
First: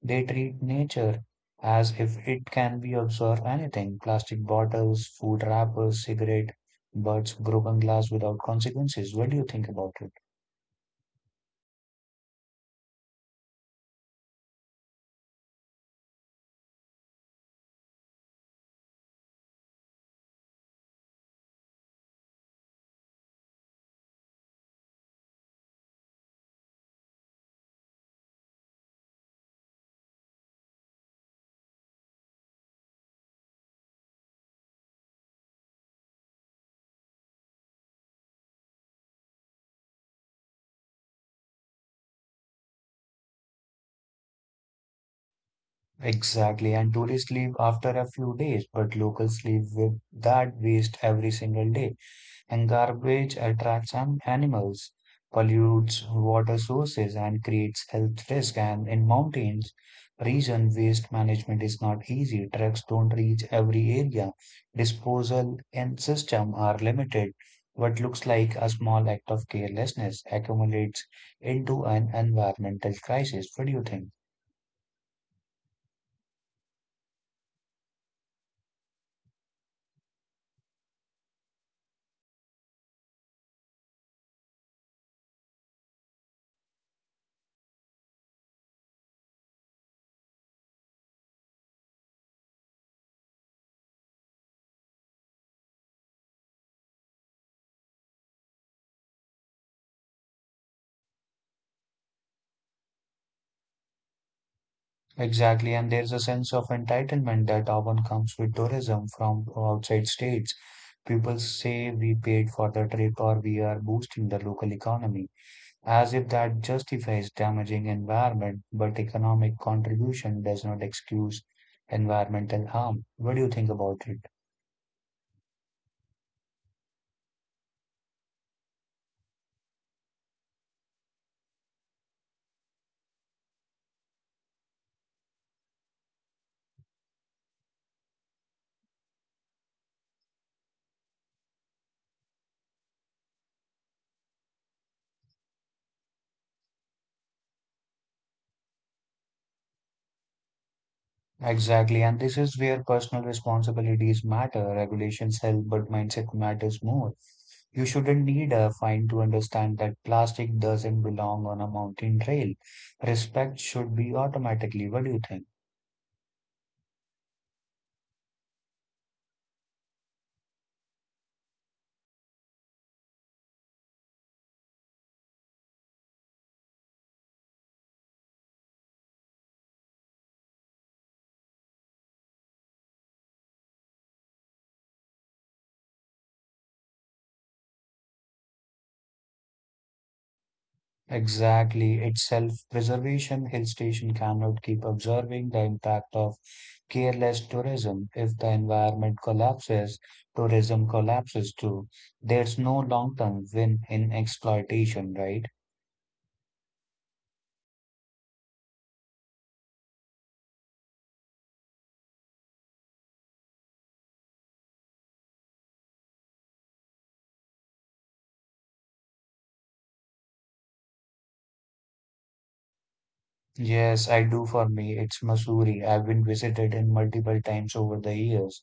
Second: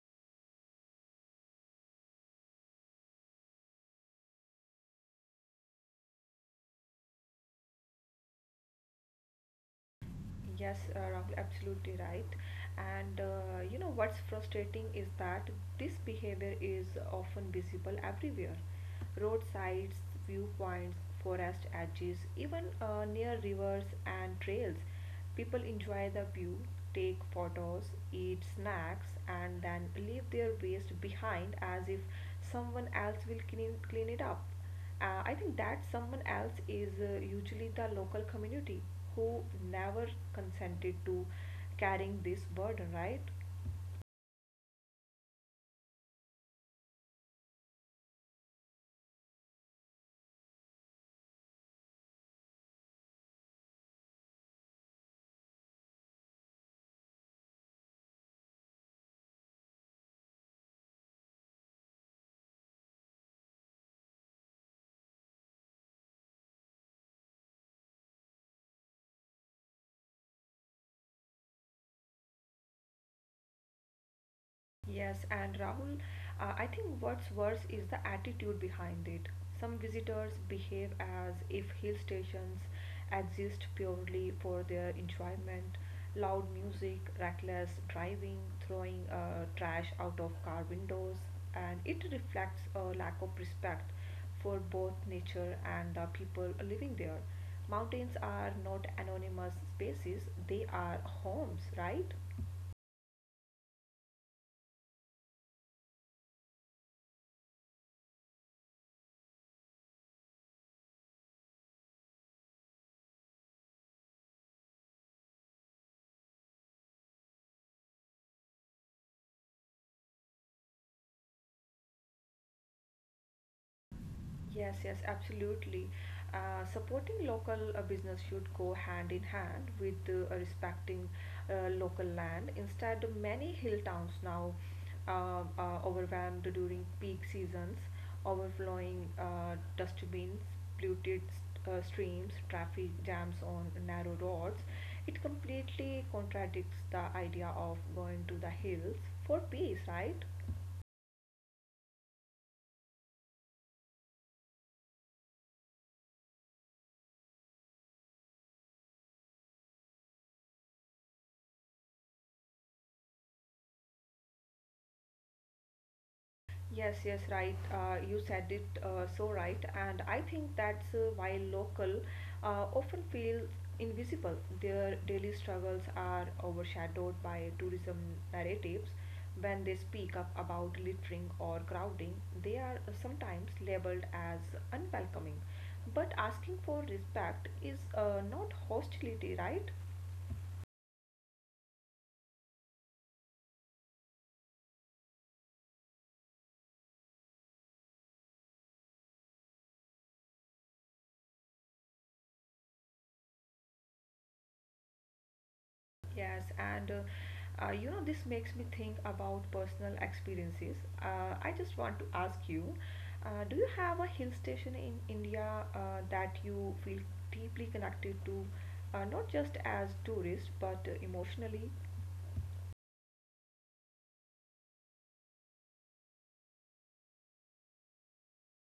They treat nature as if it can be observed anything: plastic bottles, food wrappers, cigarette butts, broken glass without consequences. What do you think about it?
Yes, uh, Rahul, absolutely right. And uh, you know what's frustrating is that this behavior is often visible everywhere. Roadsides, viewpoints, forest edges, even uh, near rivers and trails. People enjoy the view, take photos, eat snacks, and then leave their waste behind as if someone else will clean, clean it up. Uh, I think that someone else is uh, usually the local community who never consented to carrying this burden, right?
Exactly, and tourists leave after a few days, but locals leave with that waste every single day. And garbage attracts an- animals, pollutes water sources, and creates health risk. And in mountains region, waste management is not easy. Trucks don't reach every area. Disposal and system are limited. What looks like a small act of carelessness accumulates into an environmental crisis. What do you think?
Yes, and Rahul, uh, I think what's worse is the attitude behind it. Some visitors behave as if hill stations exist purely for their enjoyment. Loud music, reckless driving, throwing uh, trash out of car windows, and it reflects a lack of respect for both nature and the people living there. Mountains are not anonymous spaces, they are homes, right?
Exactly, and there's a sense of entitlement that often comes with tourism from outside states. People say we paid for the trip or we are boosting the local economy, as if that justifies damaging environment, but economic contribution does not excuse environmental harm. What do you think about it?
Yes, yes, absolutely. Uh, supporting local uh, business should go hand in hand with uh, respecting uh, local land. Instead, many hill towns now uh, are overwhelmed during peak seasons, overflowing uh, dustbins, polluted uh, streams, traffic jams on narrow roads. It completely contradicts the idea of going to the hills for peace, right?
Exactly, and this is where personal responsibilities matter. Regulations help, but mindset matters more. You shouldn't need a fine to understand that plastic doesn't belong on a mountain trail. Respect should be automatically. What do you think?
Yes, yes, right. Uh, you said it uh, so right, and I think that's uh, why local uh, often feels invisible. Their daily struggles are overshadowed by tourism narratives. When they speak up about littering or crowding, they are sometimes labeled as unwelcoming. But asking for respect is uh, not hostility, right?
Exactly. It's self-preservation. Hill station cannot keep observing the impact of careless tourism. If the environment collapses, tourism collapses too. There's no long-term win in exploitation, right?
Yes, and uh, uh, you know, this makes me think about personal experiences. Uh, I just want to ask you, uh, do you have a hill station in India uh, that you feel deeply connected to, uh, not just as tourist, but uh, emotionally?
Yes, I do for me. It's Missouri. I've been visited in multiple times over the years.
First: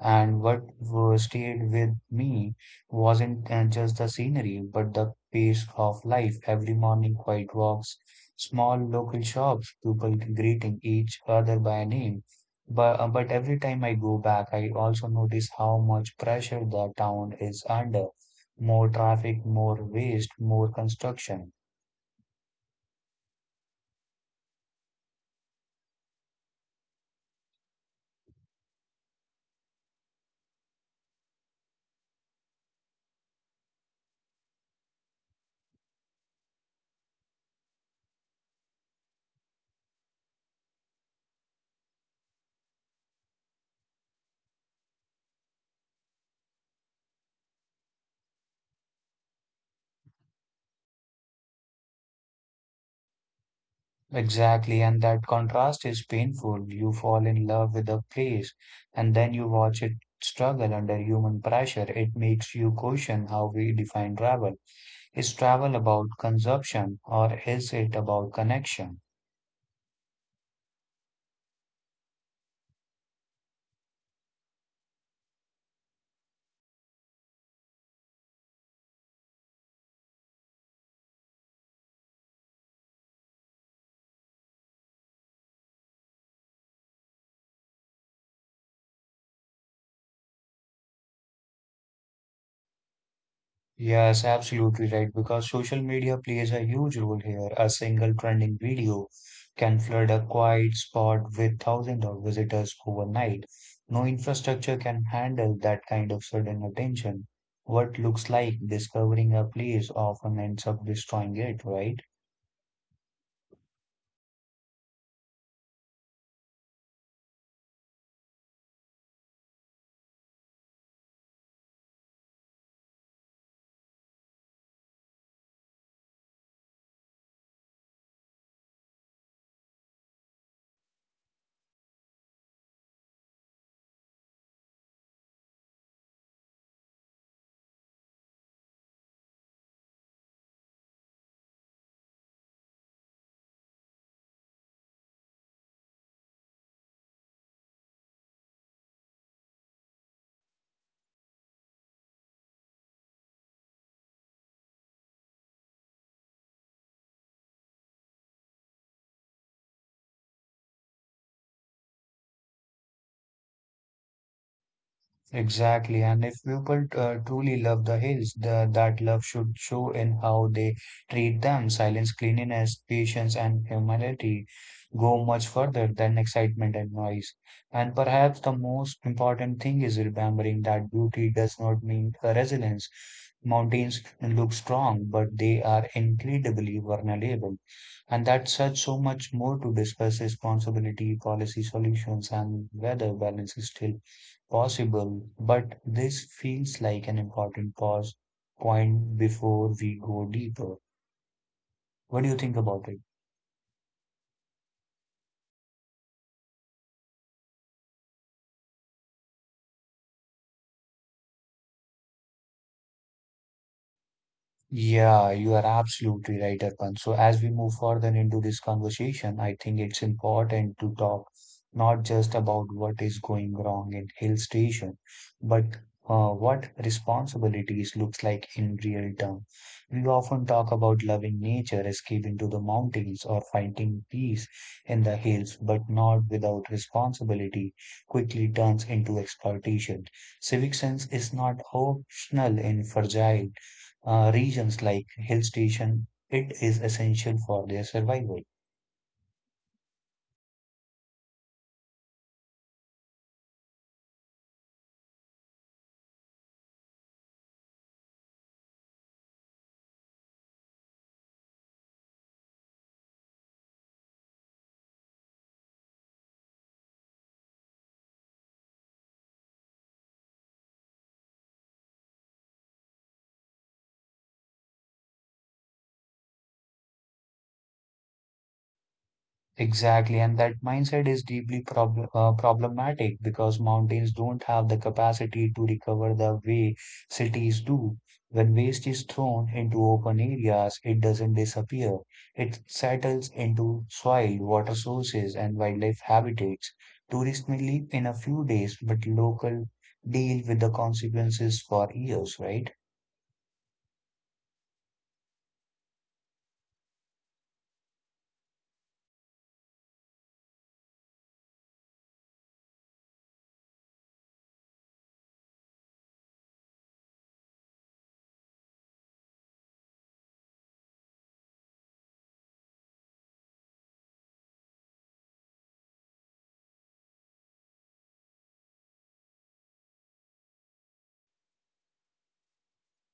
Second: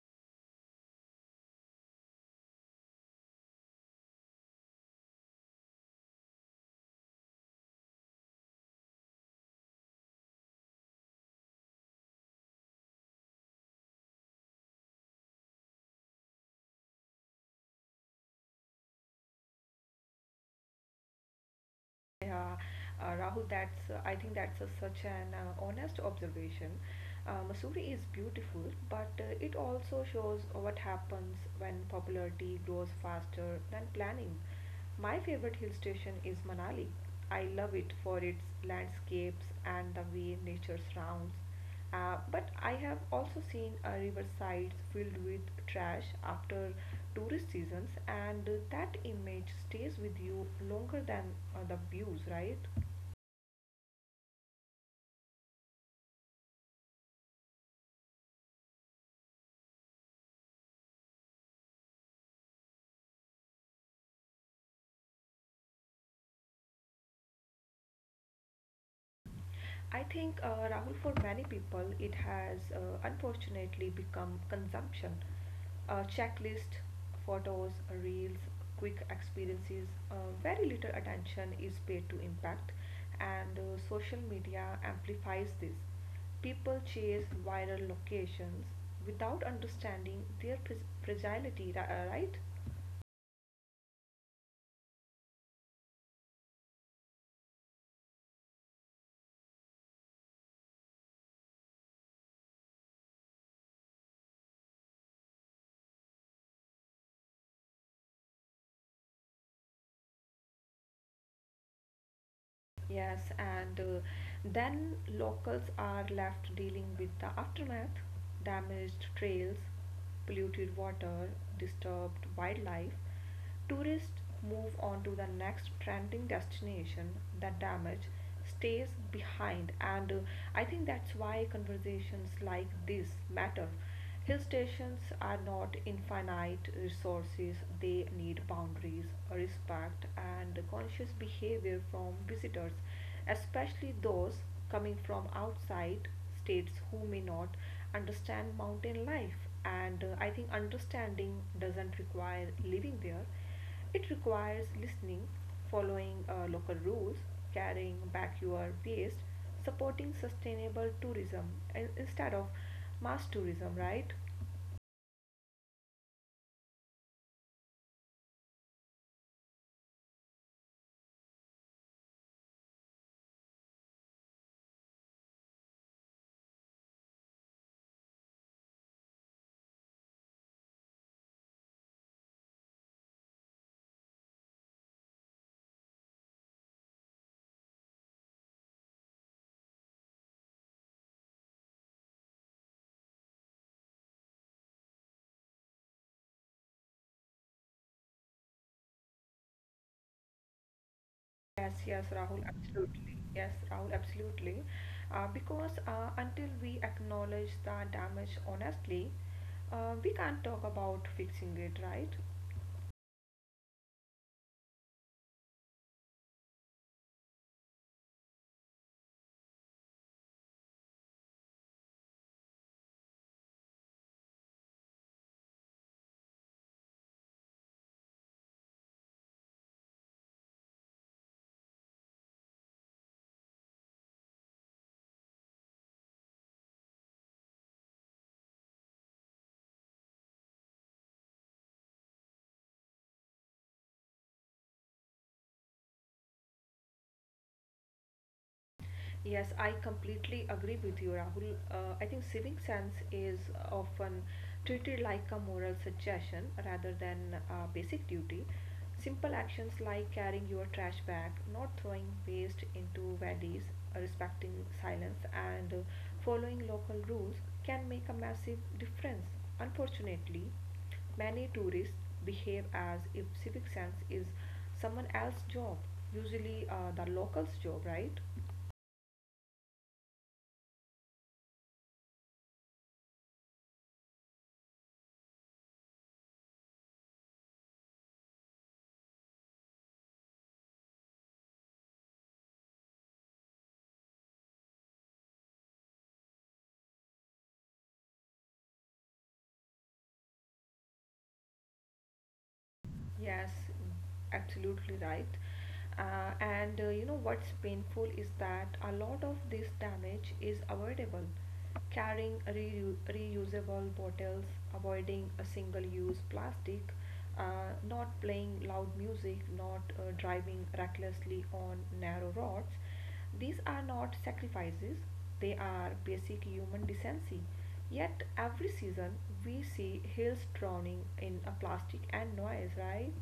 And what wa- stayed with me wasn't uh, just the scenery, but the pace of life. Every morning, quiet walks, small local shops, people greeting each other by name. But, uh, but every time I go back, I also notice how much pressure the town is under. More traffic, more waste, more construction.
Yeah, uh, Rahul, that's uh, I think that's a, such an uh, honest observation. Uh, Missouri is beautiful, but uh, it also shows what happens when popularity grows faster than planning. My favorite hill station is Manali. I love it for its landscapes and the way nature surrounds. Uh, but I have also seen uh, riversides filled with trash after tourist seasons, and that image stays with you longer than uh, the views, right?
Exactly, and that contrast is painful. You fall in love with a place and then you watch it struggle under human pressure. It makes you question how we define travel. Is travel about consumption or is it about connection?
I think, uh, Rahul, for many people, it has uh, unfortunately become consumption. A checklist, photos, reels, quick experiences, uh, very little attention is paid to impact, and uh, social media amplifies this. People chase viral locations without understanding their pres- fragility, ri- uh, right?
Yes, absolutely right. Because social media plays a huge role here. A single trending video can flood a quiet spot with thousands of visitors overnight. No infrastructure can handle that kind of sudden attention. What looks like discovering a place often ends up destroying it, right?
Yes, and uh, then locals are left dealing with the aftermath, damaged trails, polluted water, disturbed wildlife. Tourists move on to the next trending destination. The damage stays behind, and uh, I think that's why conversations like this matter. Hill stations are not infinite resources, they need boundaries, respect, and conscious behavior from visitors, especially those coming from outside states who may not understand mountain life. And uh, I think understanding doesn't require living there, it requires listening, following uh, local rules, carrying back your waste, supporting sustainable tourism in- instead of mass tourism, right?
Exactly, and if people uh, truly love the hills, the, that love should show in how they treat them. Silence, cleanliness, patience, and humility go much further than excitement and noise. And perhaps the most important thing is remembering that beauty does not mean uh, resilience. Mountains look strong, but they are incredibly vulnerable. And that such so much more to discuss responsibility, policy solutions, and whether balance is still possible. But this feels like an important pause point before we go deeper.
Yes, yes,
What do you
Rahul,
think about it?
absolutely. Yes, Rahul, absolutely. Uh, because uh, until we acknowledge the damage honestly, uh, we can't talk about fixing it, right?
Yeah, you are absolutely right, Arpan. So as we move further into this conversation, I think it's important to talk not just about what is going wrong in Hill Station, but uh, what responsibilities looks like in real terms. We often talk about loving nature, escaping to the mountains, or finding peace in the hills, but not without responsibility quickly turns into exploitation. Civic sense is not optional in fragile uh, regions like hill station, it is essential for their survival.
Yes, I completely agree with you, Rahul. Uh, I think civic sense is often treated like a moral suggestion rather than a basic duty. Simple actions like carrying your trash bag, not throwing waste into valleys, uh, respecting silence, and uh, following local rules can make a massive difference. Unfortunately, many tourists behave as if civic sense is someone else's job, usually uh, the locals' job, right?
Exactly, and that mindset is deeply prob uh, problematic because mountains don't have the capacity to recover the way cities do. When waste is thrown into open areas, it doesn't disappear. It settles into soil, water sources, and wildlife habitats. Tourists may leave in a few days, but local deal with the consequences for years, right?
Yes, absolutely right. Uh, and uh, you know what's painful is that a lot of this damage is avoidable. Carrying reu- reusable bottles, avoiding a single-use plastic, uh, not playing loud music, not uh, driving recklessly on narrow roads. These are not sacrifices, they are basic human decency. Yet every season we see hills drowning in a plastic and noise, right?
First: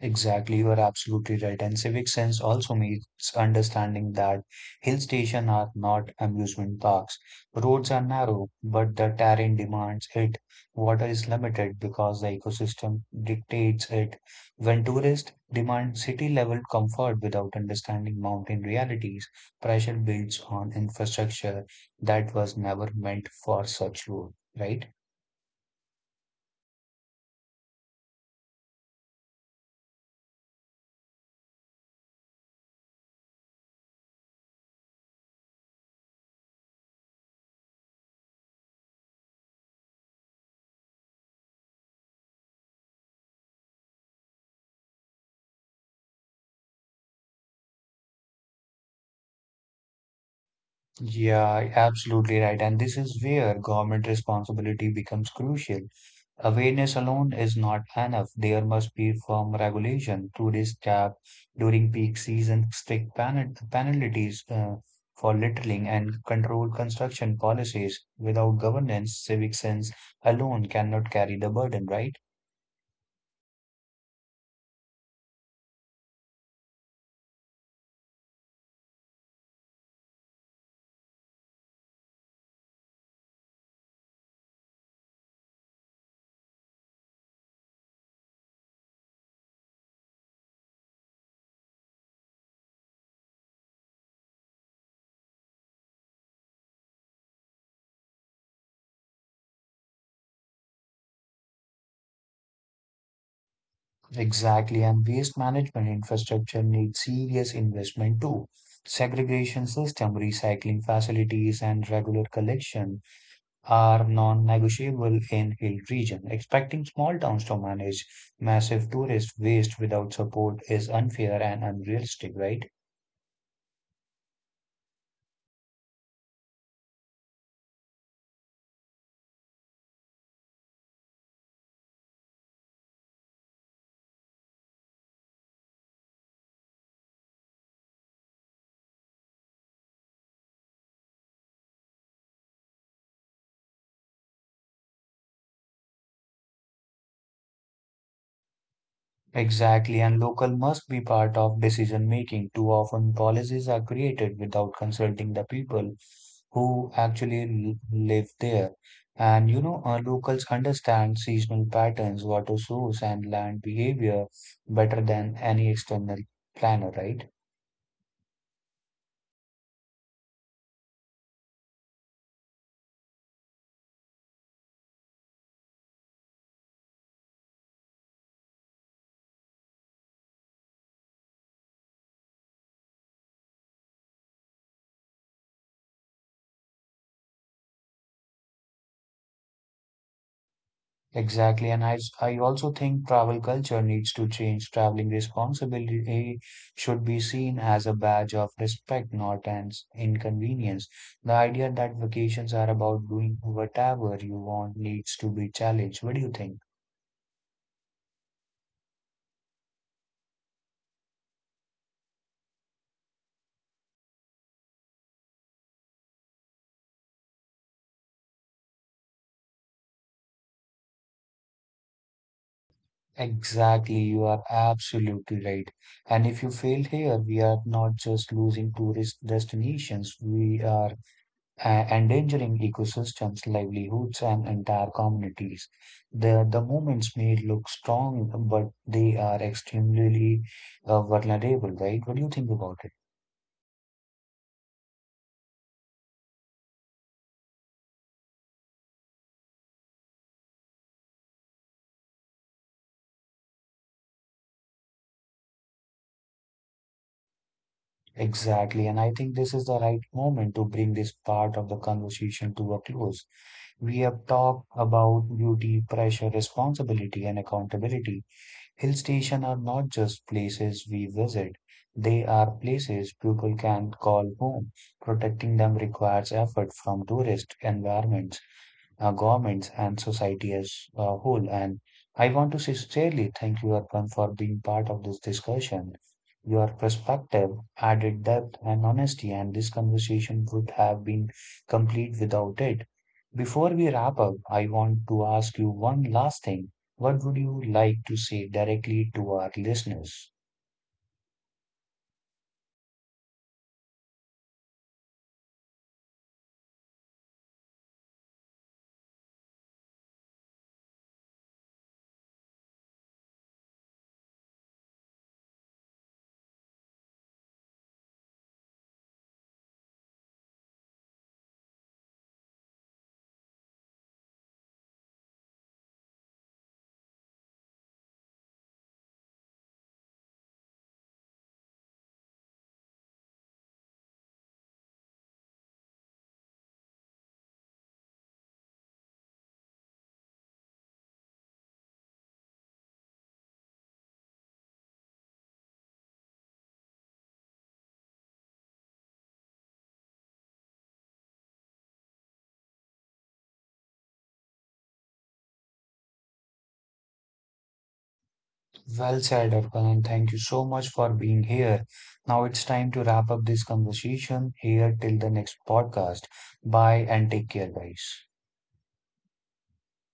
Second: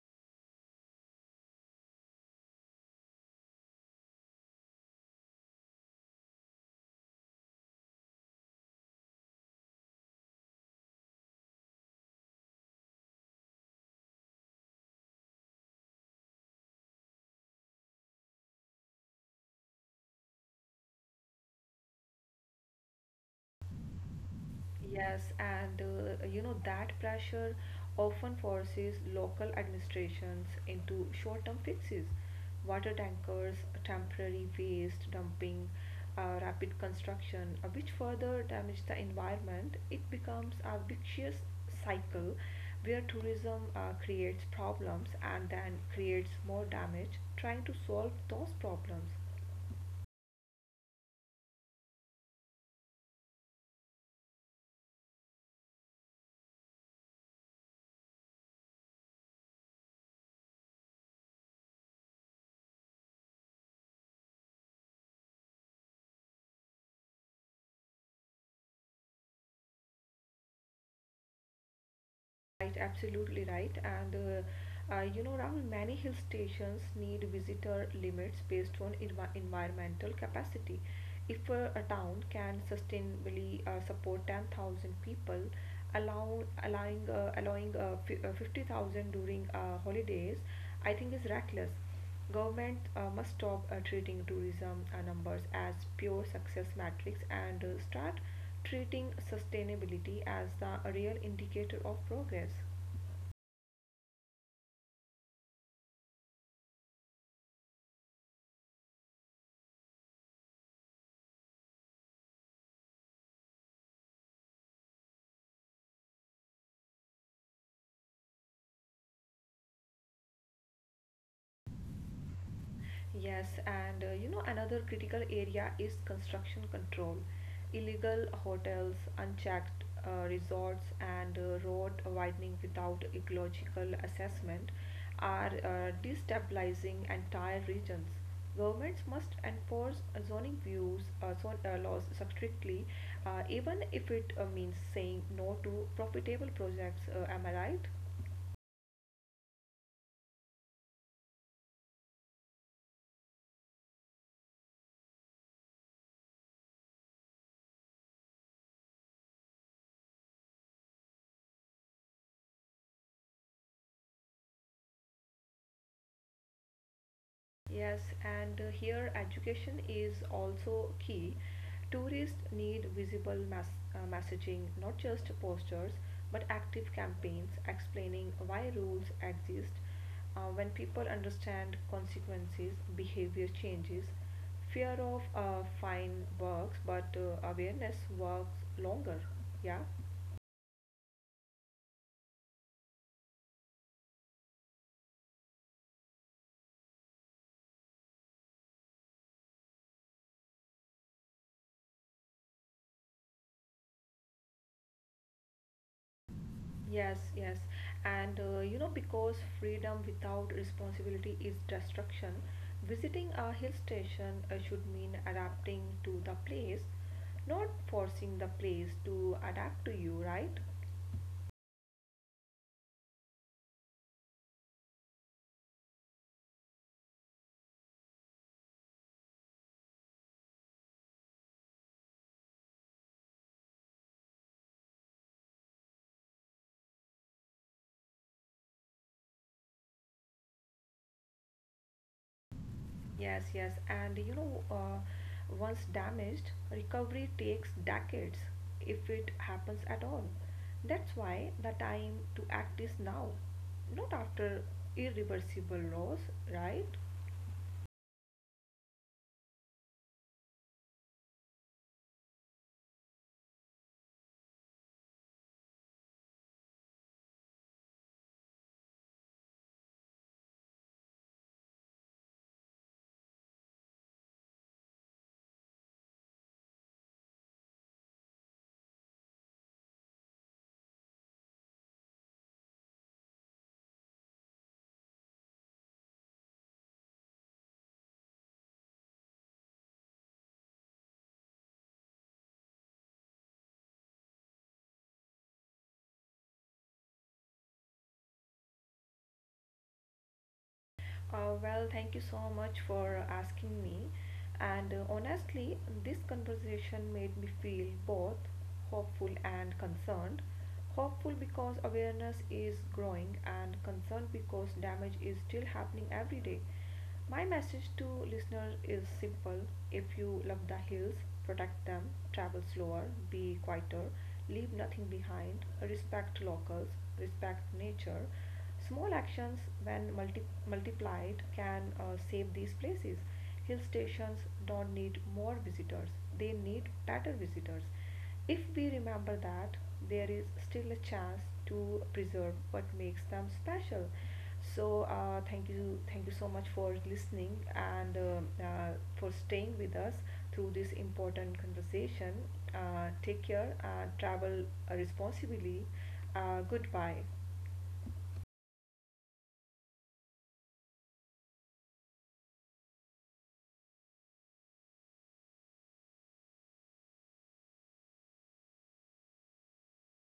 Exactly, you are absolutely right. And civic sense also means understanding that hill stations are not amusement parks. Roads are narrow, but the terrain demands it. Water is limited because the ecosystem dictates it. When tourists demand city level comfort without understanding mountain realities, pressure builds on infrastructure that was never meant for such road, right?
Yes, and uh, you know that pressure often forces local administrations into short-term fixes. Water tankers, temporary waste dumping, uh, rapid construction, uh, which further damage the environment. It becomes a vicious cycle where tourism uh, creates problems and then creates more damage, trying to solve those problems.
Yeah, absolutely right. And this is where government responsibility becomes crucial. Awareness alone is not enough. There must be firm regulation, tourist cap during peak season, strict pen penalties uh, for littering, and controlled construction policies. Without governance, civic sense alone cannot carry the burden, right?
Right, absolutely right. And uh, uh, you know, Rahul, many hill stations need visitor limits based on envi- environmental capacity. If uh, a town can sustainably uh, support ten thousand people, allow, allowing uh, allowing uh, fi- uh, fifty thousand during uh, holidays, I think is reckless. Government uh, must stop uh, treating tourism uh, numbers as pure success metrics and uh, start treating sustainability as the real indicator of progress.
Exactly, and waste management infrastructure needs serious investment too. Segregation system, recycling facilities, and regular collection are non-negotiable in hill region. Expecting small towns to manage massive tourist waste without support is unfair and unrealistic, right?
Yes, and uh, you know, another critical area is construction control. Illegal hotels, unchecked uh, resorts, and uh, road widening without ecological assessment are uh, destabilizing entire regions. Governments must enforce uh, zoning views, uh, zone, uh, laws strictly, uh, even if it uh, means saying no to profitable projects. Uh, am I right?
Exactly, and local must be part of decision making. Too often, policies are created without consulting the people who actually l- live there. And you know, uh, locals understand seasonal patterns, water source, and land behavior better than any external planner, right?
Yes, and uh, here education is also key. Tourists need visible mass, uh, messaging, not just posters, but active campaigns explaining why rules exist. Uh, when people understand consequences, behavior changes. Fear of uh, fine works, but uh, awareness works longer. Yeah.
Exactly, and I I also think travel culture needs to change. Traveling responsibility eh, should be seen as a badge of respect, not an inconvenience. The idea that vacations are about doing whatever you want needs to be challenged. What do you think?
Yes, yes. And uh, you know, because freedom without responsibility is destruction, visiting a hill station uh, should mean adapting to the place, not forcing the place to adapt to you, right?
Exactly, you are absolutely right. And if you fail here, we are not just losing tourist destinations, we are uh, endangering ecosystems, livelihoods, and entire communities. The, the movements may look strong, but they are extremely uh, vulnerable, right? What do you think about it?
Yes, yes. And you know, uh, once damaged, recovery takes decades if it happens at all. That's why the time to act is now, not after irreversible loss, right?
Exactly. And I think this is the right moment to bring this part of the conversation to a close. We have talked about duty, pressure, responsibility, and accountability. Hill stations are not just places we visit, they are places people can call home. Protecting them requires effort from tourist environments uh, governments and society as a whole. And I want to sincerely thank you, Arpan, for being part of this discussion. Your perspective added depth and honesty, and this conversation would have been complete without it. Before we wrap up, I want to ask you one last thing. What would you like to say directly to our listeners?
Uh, well, thank you so much for asking me. And uh, honestly, this conversation made me feel both hopeful and concerned. Hopeful because awareness is growing, and concerned because damage is still happening every day. My message to listeners is simple. If you love the hills, protect them, travel slower, be quieter, leave nothing behind, respect locals, respect nature. Small actions, when multi- multiplied, can uh, save these places. Hill stations don't need more visitors, they need better visitors. If we remember that, there is still a chance to preserve what makes them special. So uh, thank you thank you so much for listening, and uh, uh, for staying with us through this important conversation. Uh, take care, uh, travel responsibly, uh, goodbye.
Well said, Arkan. Thank you so much for being here. Now it's time to wrap up this conversation here till the next podcast. Bye and take care, guys.